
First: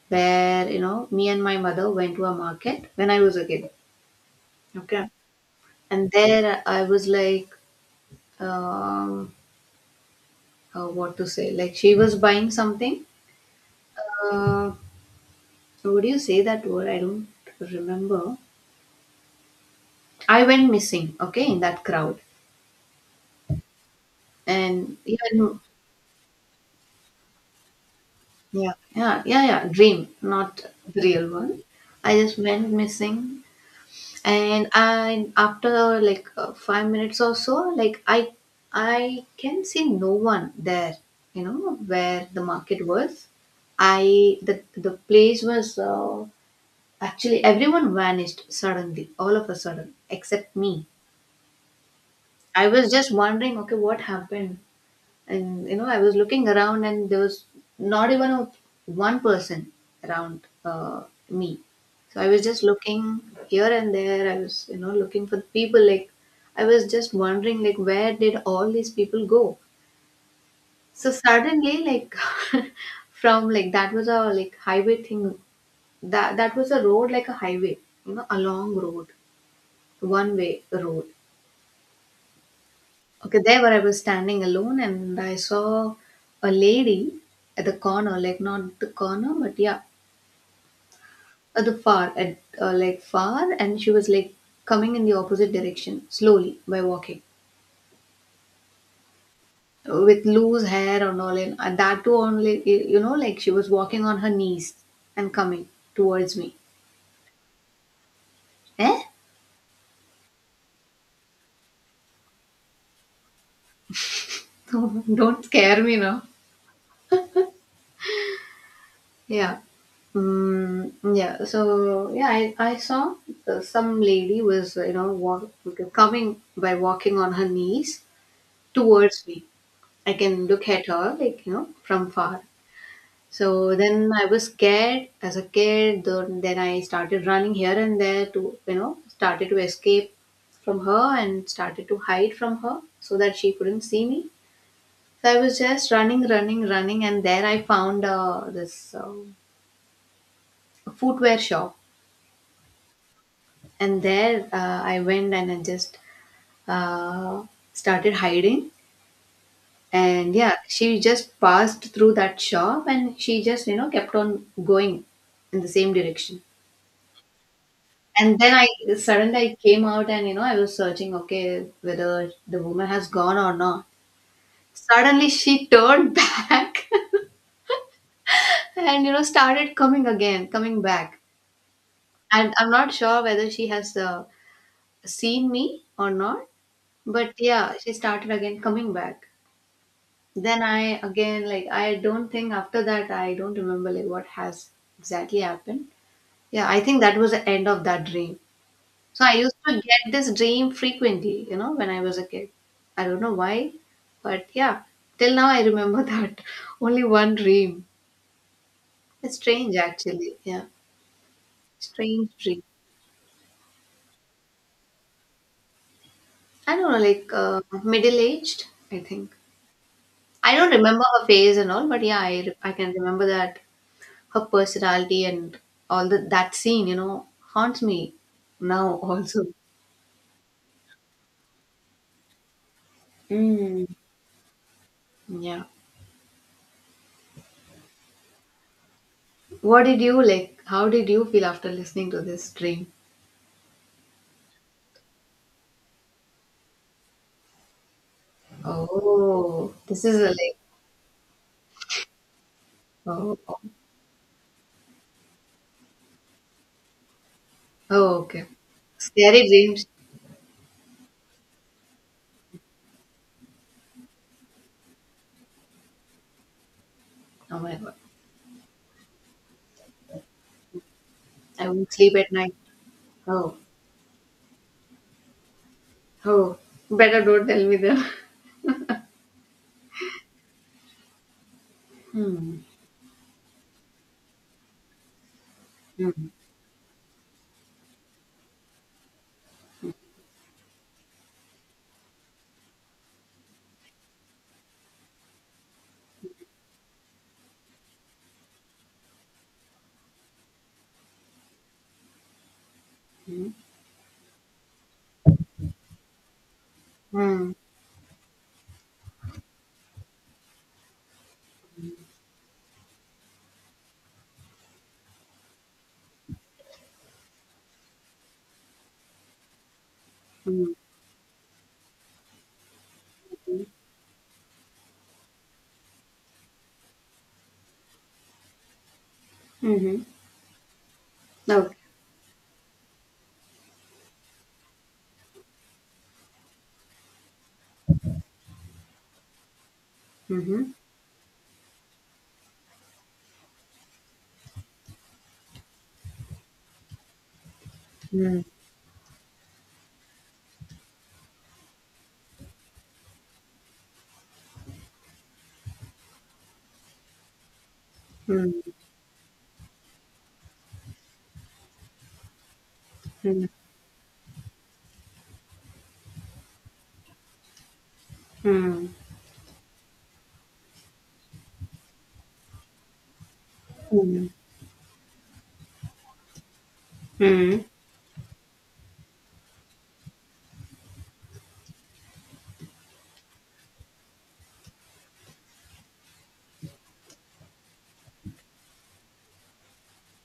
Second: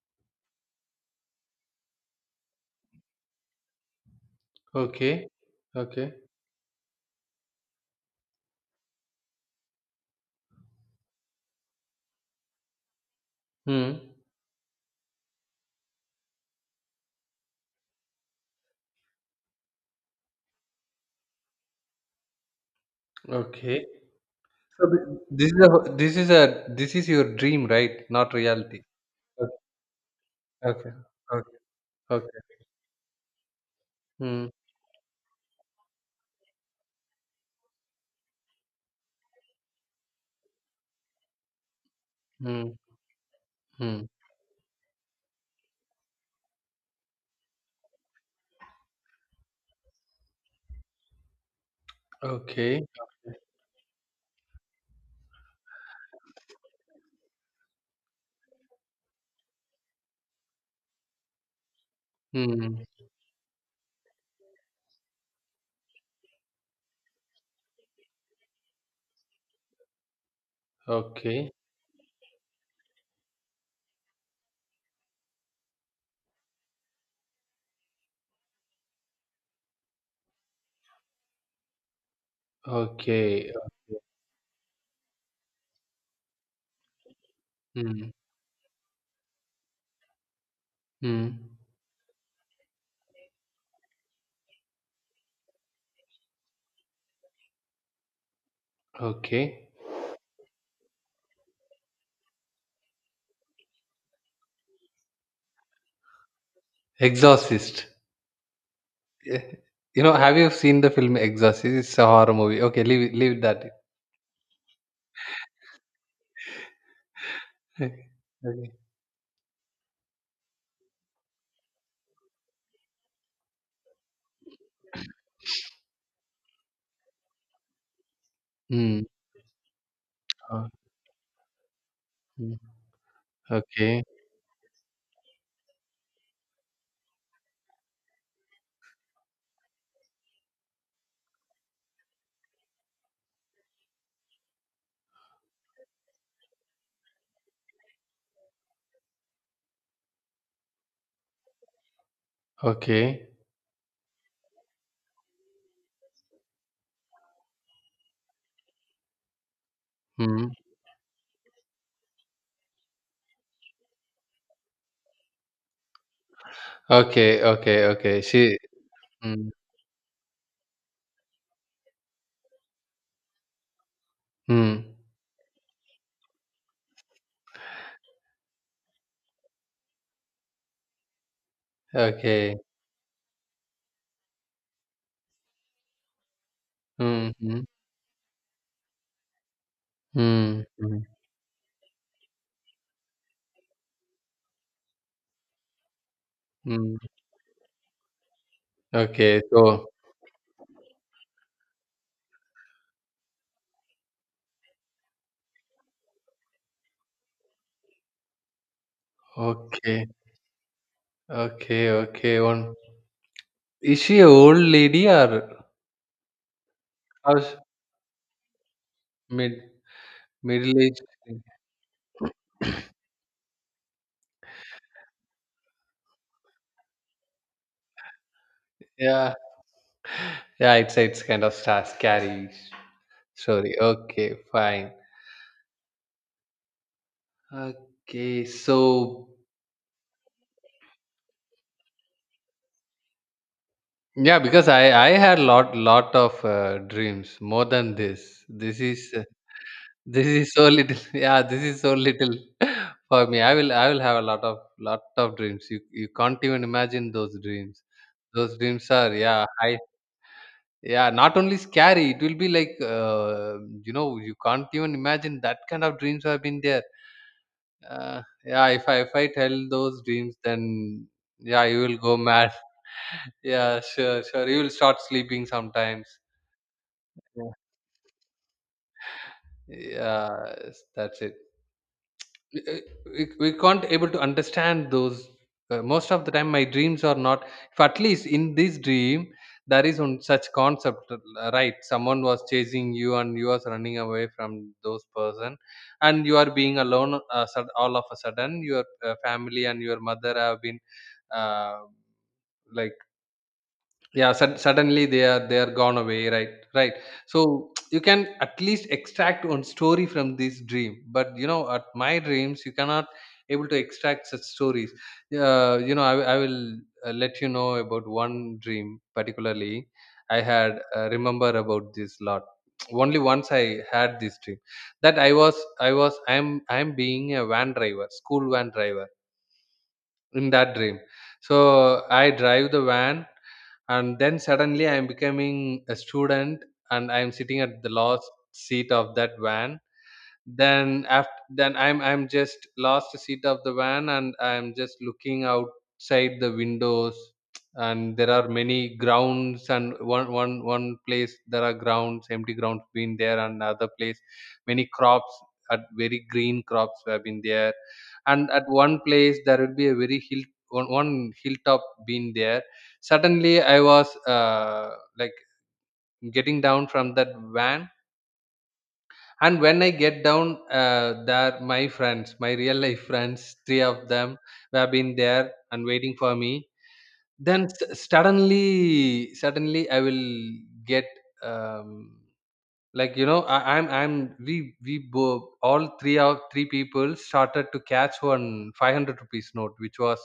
[SPEAKER 2] where, you know, me and my mother went to a market when I was a kid. Okay.
[SPEAKER 1] Okay,
[SPEAKER 2] And
[SPEAKER 1] okay.
[SPEAKER 2] there I was like. Um, what to say, like she was buying something,
[SPEAKER 1] Hmm.
[SPEAKER 2] uh, so would you say that word, I don't remember. I went missing, okay, in that crowd.
[SPEAKER 1] Okay. So
[SPEAKER 2] And
[SPEAKER 1] this is
[SPEAKER 2] even
[SPEAKER 1] a this is a this is your dream, right? Not
[SPEAKER 2] yeah,
[SPEAKER 1] reality.
[SPEAKER 2] yeah, yeah,
[SPEAKER 1] Okay,
[SPEAKER 2] yeah, dream, not
[SPEAKER 1] okay,
[SPEAKER 2] the real one.
[SPEAKER 1] okay,
[SPEAKER 2] I just
[SPEAKER 1] okay.
[SPEAKER 2] went missing.
[SPEAKER 1] Hmm.
[SPEAKER 2] And I after like 5 minutes or so, like I can see no one there, you know, where the
[SPEAKER 1] Hmm.
[SPEAKER 2] market was. I,
[SPEAKER 1] Hmm.
[SPEAKER 2] the place was actually, everyone vanished suddenly, all of a sudden, except me. I
[SPEAKER 1] Okay.
[SPEAKER 2] was just wondering, okay, what happened? And, you know, I was looking around, and there was not even a, one person around me. So I was just
[SPEAKER 1] Hmm.
[SPEAKER 2] looking here and there. I was, you know, looking for the people. Like, I was just wondering, like, where did all these people go? So
[SPEAKER 1] Okay.
[SPEAKER 2] suddenly, like, from, like, that was a like highway thing. That that was a road, like a highway, you know, a long road, one way road. Okay,
[SPEAKER 1] Okay.
[SPEAKER 2] there where I
[SPEAKER 1] Okay.
[SPEAKER 2] was standing alone and I saw a lady at the
[SPEAKER 1] Hmm.
[SPEAKER 2] corner, like not the corner, but yeah,
[SPEAKER 1] Hmm.
[SPEAKER 2] at the far, at like far, and she was like coming in the opposite direction slowly by walking
[SPEAKER 1] Okay.
[SPEAKER 2] with loose hair and all, and that too only, you know, like she was walking on her knees and coming towards me.
[SPEAKER 1] Exorcist.
[SPEAKER 2] Eh?
[SPEAKER 1] Eh, you know, have you seen the film Exorcist? It's a horror movie. Okay, leave that.
[SPEAKER 2] Don't scare me now.
[SPEAKER 1] Okay.
[SPEAKER 2] Yeah. Mm, yeah. So yeah, I saw some lady was, you know, walk, coming by walking on her knees
[SPEAKER 1] Hmm.
[SPEAKER 2] towards me. I can
[SPEAKER 1] Uh,
[SPEAKER 2] look at her, like, you know, from far.
[SPEAKER 1] hmm.
[SPEAKER 2] So
[SPEAKER 1] Okay.
[SPEAKER 2] then I was scared as a kid. Then I started running here and there to, you know, started to escape from her and started to hide from her so that she couldn't see me. So I was just running, running, running, and there I found this footwear shop,
[SPEAKER 1] Okay.
[SPEAKER 2] and there I went and I just uh, started hiding. And
[SPEAKER 1] Hmm.
[SPEAKER 2] yeah, she just passed through that shop and she just, you know, kept on going in the same direction.
[SPEAKER 1] Okay. Okay. Okay.
[SPEAKER 2] And then
[SPEAKER 1] She.
[SPEAKER 2] I suddenly
[SPEAKER 1] Hmm.
[SPEAKER 2] I came out and, you know, I was searching, okay, whether the woman has gone or not.
[SPEAKER 1] Hmm.
[SPEAKER 2] Suddenly she turned back, and, you know, started coming again, coming back. And
[SPEAKER 1] Okay.
[SPEAKER 2] I'm not sure whether she has seen me or not,
[SPEAKER 1] Hmm.
[SPEAKER 2] but
[SPEAKER 1] Hmm.
[SPEAKER 2] yeah, she started again coming back.
[SPEAKER 1] Hmm.
[SPEAKER 2] Then I
[SPEAKER 1] Hmm.
[SPEAKER 2] again, like, I don't think, after that I don't remember like what has exactly happened. Yeah, I
[SPEAKER 1] Hmm.
[SPEAKER 2] think that was the end of that dream. So I
[SPEAKER 1] Okay.
[SPEAKER 2] used to
[SPEAKER 1] So.
[SPEAKER 2] get this dream frequently, you know, when I was a kid. I don't know why, but yeah, till now I remember that only one dream. It's strange
[SPEAKER 1] Okay.
[SPEAKER 2] actually. Yeah,
[SPEAKER 1] Okay.
[SPEAKER 2] strange
[SPEAKER 1] Okay.
[SPEAKER 2] dream.
[SPEAKER 1] One. Is she a old lady
[SPEAKER 2] I don't know, like,
[SPEAKER 1] or
[SPEAKER 2] middle aged, I think.
[SPEAKER 1] mid
[SPEAKER 2] I don't
[SPEAKER 1] middle-aged?
[SPEAKER 2] remember her face and all, but yeah, I can remember that her personality and all the, that scene, you know, haunts me now
[SPEAKER 1] Yeah.
[SPEAKER 2] also.
[SPEAKER 1] Yeah, it's kind of star scary story.
[SPEAKER 2] Mm.
[SPEAKER 1] Okay, fine.
[SPEAKER 2] Yeah.
[SPEAKER 1] Okay, so
[SPEAKER 2] What did you like? How did you feel after listening to this dream?
[SPEAKER 1] yeah, because I had lot of dreams more than this.
[SPEAKER 2] Oh, this is
[SPEAKER 1] This
[SPEAKER 2] a
[SPEAKER 1] is
[SPEAKER 2] like,
[SPEAKER 1] so little. Yeah, this is so little for
[SPEAKER 2] oh,
[SPEAKER 1] me. I
[SPEAKER 2] oh,
[SPEAKER 1] will I will have a lot of dreams. You can't even imagine those dreams.
[SPEAKER 2] oh, okay.
[SPEAKER 1] Those dreams are yeah
[SPEAKER 2] Scary
[SPEAKER 1] high,
[SPEAKER 2] dreams.
[SPEAKER 1] yeah, not only scary, it will be like you know, you can't even imagine that kind of dreams have been there.
[SPEAKER 2] Oh my God.
[SPEAKER 1] Yeah, if I if I tell those dreams, then yeah,
[SPEAKER 2] I
[SPEAKER 1] you
[SPEAKER 2] won't
[SPEAKER 1] will go
[SPEAKER 2] sleep at
[SPEAKER 1] mad.
[SPEAKER 2] night. Oh,
[SPEAKER 1] Yeah, sure, sure, you will start sleeping sometimes.
[SPEAKER 2] oh. Better don't
[SPEAKER 1] Yeah,
[SPEAKER 2] tell me that.
[SPEAKER 1] yes, that's it.
[SPEAKER 2] Hmm.
[SPEAKER 1] uh, we can't able to understand those. Most of
[SPEAKER 2] Hmm.
[SPEAKER 1] the time my dreams are not, if at least in this dream there is one such concept, right, someone was chasing you and you was running away from those person, and you are being alone, all of a sudden your family and your mother have been uh, like,
[SPEAKER 2] Hmm.
[SPEAKER 1] yeah, suddenly they are gone away, right, right. So
[SPEAKER 2] Hmm.
[SPEAKER 1] you can at least extract one story from this dream, but you know, at my dreams you cannot able to extract such stories. You know, I will let you know about one dream particularly I
[SPEAKER 2] Hmm.
[SPEAKER 1] had, remember about this lot. Only once I had this dream, that I was, I was, I'm being a van driver, school van driver
[SPEAKER 2] Hmm.
[SPEAKER 1] in that dream.
[SPEAKER 2] Okay.
[SPEAKER 1] So I drive the van, and then suddenly I'm becoming a student, and I'm sitting at the last seat of that van,
[SPEAKER 2] Mm-hmm.
[SPEAKER 1] then after then I'm just lost seat of the van, and I'm just looking outside the windows, and there
[SPEAKER 2] Mm-hmm.
[SPEAKER 1] are many grounds, and one place there are grounds, empty grounds been there, and other place many crops, at very green crops have been there, and
[SPEAKER 2] Hmm.
[SPEAKER 1] at one place there will be a very hill, one hilltop been there.
[SPEAKER 2] Hmm.
[SPEAKER 1] Suddenly I was like getting down from that van,
[SPEAKER 2] Hmm.
[SPEAKER 1] and when I get down, there my friends, my real life friends, three of
[SPEAKER 2] Hmm.
[SPEAKER 1] them have been there and waiting for me. Then
[SPEAKER 2] Mm.
[SPEAKER 1] suddenly I will get, um, like, you know, I'm, all three of three people started to catch one 500 rupees note which was,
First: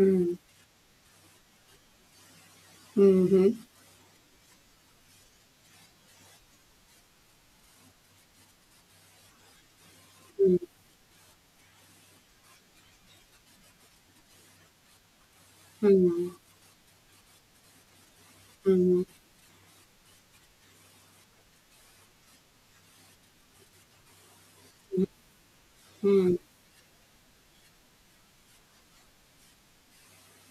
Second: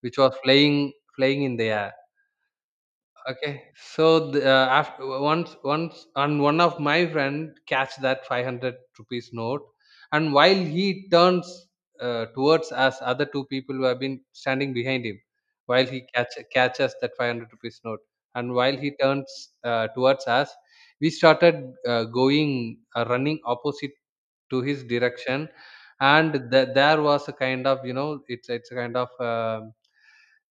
[SPEAKER 1] which was flying, flying in the air.
[SPEAKER 2] Mhm.
[SPEAKER 1] Okay, so the, after once once and one of my friend catch that 500 rupees note, and while
[SPEAKER 2] Mm.
[SPEAKER 1] he turns towards us, other two people who have been standing behind him, while he
[SPEAKER 2] Mhm.
[SPEAKER 1] catches that 500 rupees note, and while he
[SPEAKER 2] Mhm.
[SPEAKER 1] turns towards us, we started going running opposite to his direction, and
[SPEAKER 2] Mm.
[SPEAKER 1] there was a kind of, you know, it's a kind of, um,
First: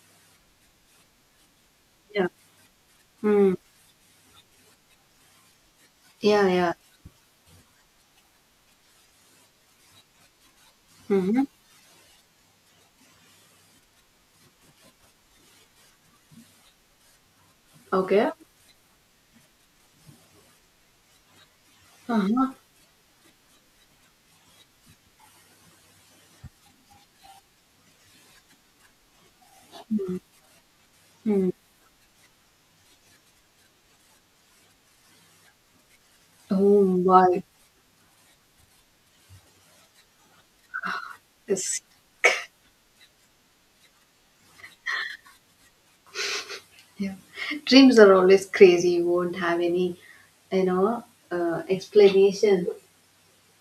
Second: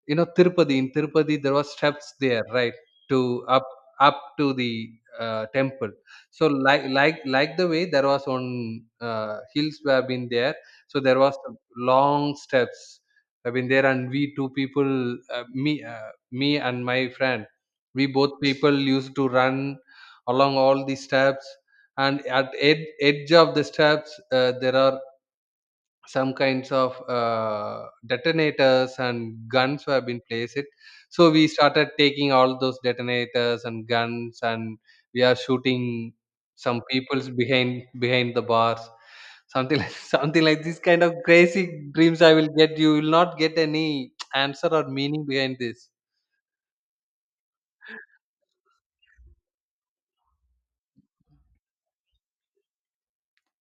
[SPEAKER 1] you know, Tirupati, in Tirupati, there was steps
[SPEAKER 2] Yeah.
[SPEAKER 1] there, right, to
[SPEAKER 2] Mm.
[SPEAKER 1] up, up to the temple. So,
[SPEAKER 2] Yeah, yeah.
[SPEAKER 1] like the way there was on hills we have been there, so there was
[SPEAKER 2] Mhm.
[SPEAKER 1] long steps. I've been there, and we two people, me and my friend, we
[SPEAKER 2] Okay.
[SPEAKER 1] both people used to run along all the steps, and at
[SPEAKER 2] Uh-huh.
[SPEAKER 1] edge of the steps, there are some kinds of detonators and guns were been placed. So we
[SPEAKER 2] Mm.
[SPEAKER 1] started taking all those detonators and guns, and we are shooting some
[SPEAKER 2] Oh
[SPEAKER 1] people's,
[SPEAKER 2] my.
[SPEAKER 1] behind the bars. Something like, something like this kind of crazy
[SPEAKER 2] It's,
[SPEAKER 1] dreams I will get. You will not get any answer or meaning behind this.
[SPEAKER 2] yeah. Dreams are always crazy. You won't have any, you know, explanation.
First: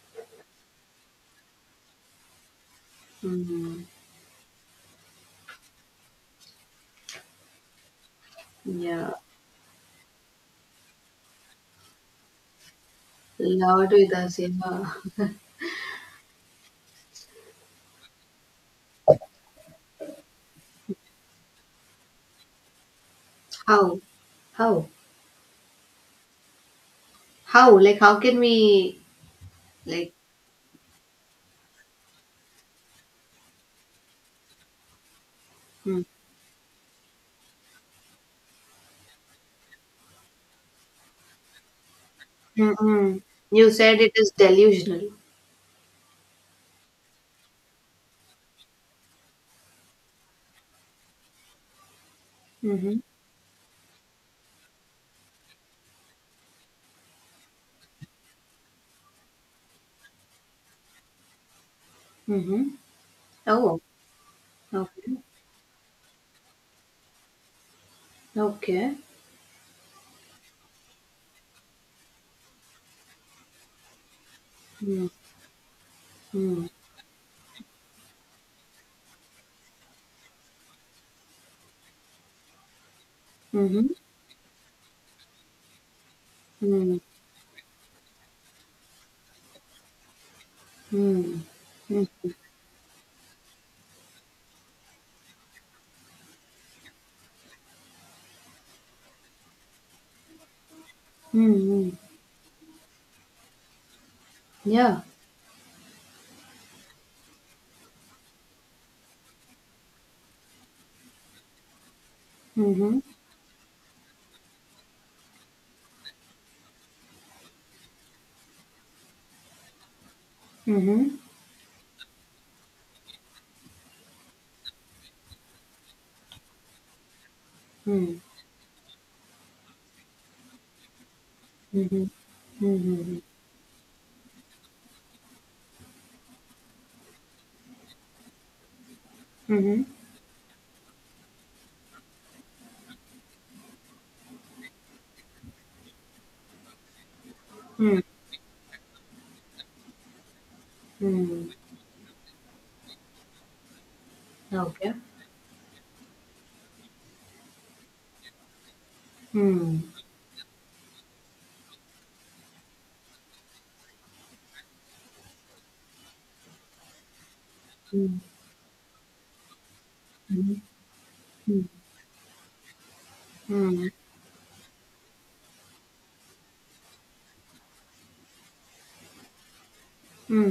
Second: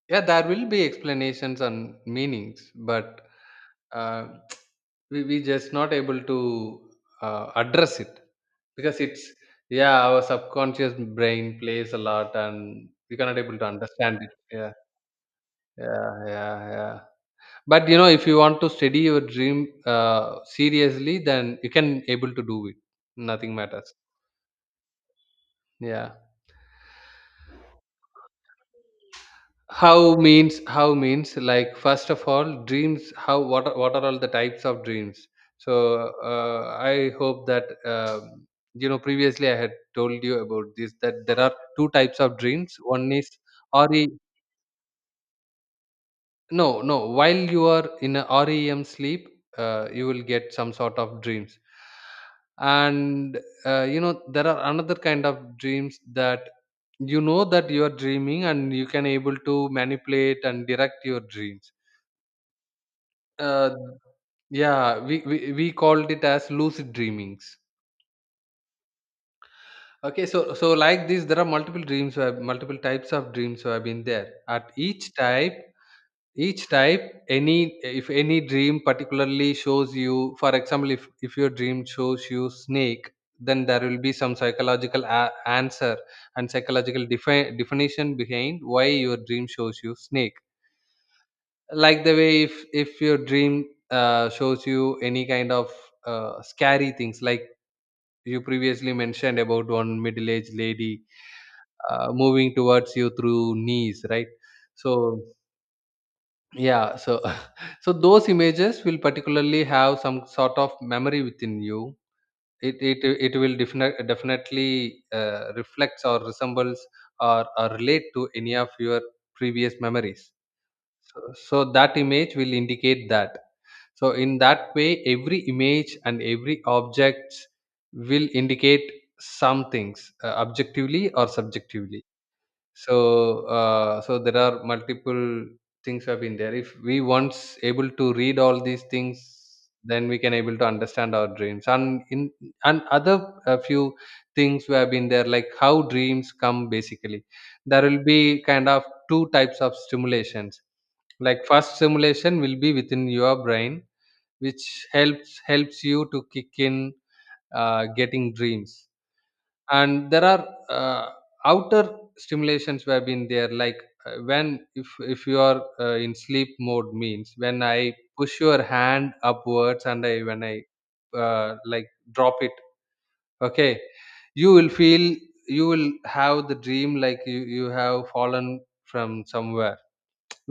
[SPEAKER 1] Yeah, there will be explanations and meanings, but
[SPEAKER 2] Mm.
[SPEAKER 1] uh, we just not able to address it. Because
[SPEAKER 2] Yeah.
[SPEAKER 1] it's, yeah, our subconscious brain plays a lot and we cannot able to
[SPEAKER 2] Lord with
[SPEAKER 1] understand it.
[SPEAKER 2] us.
[SPEAKER 1] Yeah,
[SPEAKER 2] Yeah.
[SPEAKER 1] yeah, yeah, yeah. But you know, if you want to study your dream seriously, then you can able to do it. Nothing matters.
[SPEAKER 2] How? How?
[SPEAKER 1] Yeah.
[SPEAKER 2] How? Like, how can we, like,
[SPEAKER 1] How means, how means, like, first of all dreams. How, what are all the types of dreams? So
[SPEAKER 2] mm.
[SPEAKER 1] I hope that, um, you know, previously I had told you about this, that there are two types of dreams. One
[SPEAKER 2] Mm-mm.
[SPEAKER 1] is
[SPEAKER 2] You said it
[SPEAKER 1] REM.
[SPEAKER 2] is delusional.
[SPEAKER 1] No, no. While you are in a REM sleep, you will get some sort of dreams.
[SPEAKER 2] Mm-hmm.
[SPEAKER 1] And you know, there are another kind of dreams that, you know, that you are dreaming and you can able to manipulate and direct your dreams.
[SPEAKER 2] Mm-hmm.
[SPEAKER 1] Uh,
[SPEAKER 2] Oh, well,
[SPEAKER 1] yeah,
[SPEAKER 2] okay.
[SPEAKER 1] we called it as lucid dreamings.
[SPEAKER 2] Okay.
[SPEAKER 1] Okay, so, so like this, there are multiple dreams, who have multiple types of dreams who have been there. At
[SPEAKER 2] Mm,
[SPEAKER 1] each type, each
[SPEAKER 2] mm,
[SPEAKER 1] type, any, if any dream particularly shows you, for example, if your dream shows you snake, then there
[SPEAKER 2] mhm,
[SPEAKER 1] will be some psychological answer and
[SPEAKER 2] mm,
[SPEAKER 1] psychological definition behind why your dream shows you snake.
[SPEAKER 2] mm,
[SPEAKER 1] Like
[SPEAKER 2] mhm,
[SPEAKER 1] the way, if your dream shows you any kind of scary things, like you previously mentioned about one middle-aged lady
[SPEAKER 2] mhm.
[SPEAKER 1] moving towards you through knees, right,
[SPEAKER 2] Yeah.
[SPEAKER 1] so, yeah, so, so those images will particularly have some sort of memory within you. it it,
[SPEAKER 2] Mhm,
[SPEAKER 1] it will definitely reflects or resembles, or relate to any of your previous memories,
[SPEAKER 2] mhm,
[SPEAKER 1] so, so that image will indicate that. So in that way every image and every object
[SPEAKER 2] mm,
[SPEAKER 1] will indicate some things objectively or subjectively.
[SPEAKER 2] mhm, mhm,
[SPEAKER 1] So, so there are multiple things have been there. If we once able to read all these things,
[SPEAKER 2] mhm,
[SPEAKER 1] then we can able to understand our dreams. And in, and other few things we have been there, like how dreams come basically. There
[SPEAKER 2] mm,
[SPEAKER 1] will be kind of two types of stimulations. Like
[SPEAKER 2] mm.
[SPEAKER 1] first stimulation will be within your brain, which
[SPEAKER 2] Okay.
[SPEAKER 1] helps you to kick in getting dreams,
[SPEAKER 2] Mm,
[SPEAKER 1] and there are outer stimulations have been there, like when, if you are in sleep mode, means when I
[SPEAKER 2] mm,
[SPEAKER 1] push your hand upwards and I, when I
[SPEAKER 2] mhm,
[SPEAKER 1] like drop it,
[SPEAKER 2] mm,
[SPEAKER 1] okay,
[SPEAKER 2] mm,
[SPEAKER 1] you will feel, you will have the dream like you have fallen from somewhere.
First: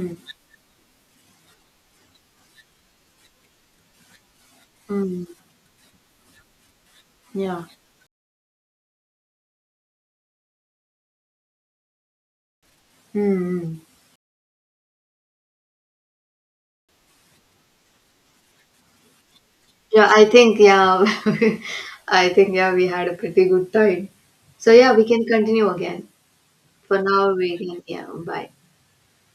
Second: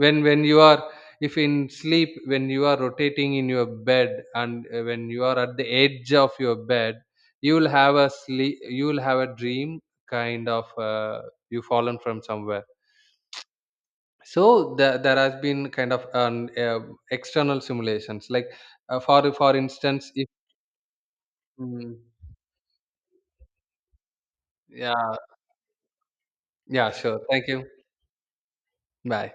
[SPEAKER 1] when when you are, if in sleep, when you are rotating in your bed, and when you
[SPEAKER 2] mm.
[SPEAKER 1] are at the edge of your bed, you
[SPEAKER 2] Yeah.
[SPEAKER 1] will have a sleep, you will have a dream, kind of you fallen from somewhere.
[SPEAKER 2] Mm.
[SPEAKER 1] So the, there has been kind of an external simulations, like for instance,
[SPEAKER 2] Yeah, I
[SPEAKER 1] if,
[SPEAKER 2] think, yeah,
[SPEAKER 1] mm,
[SPEAKER 2] I think, yeah, we had a pretty good time. So, yeah,
[SPEAKER 1] yeah,
[SPEAKER 2] we can continue again.
[SPEAKER 1] yeah,
[SPEAKER 2] For
[SPEAKER 1] sure,
[SPEAKER 2] now,
[SPEAKER 1] thank
[SPEAKER 2] we
[SPEAKER 1] you.
[SPEAKER 2] can, yeah, bye.
[SPEAKER 1] Bye.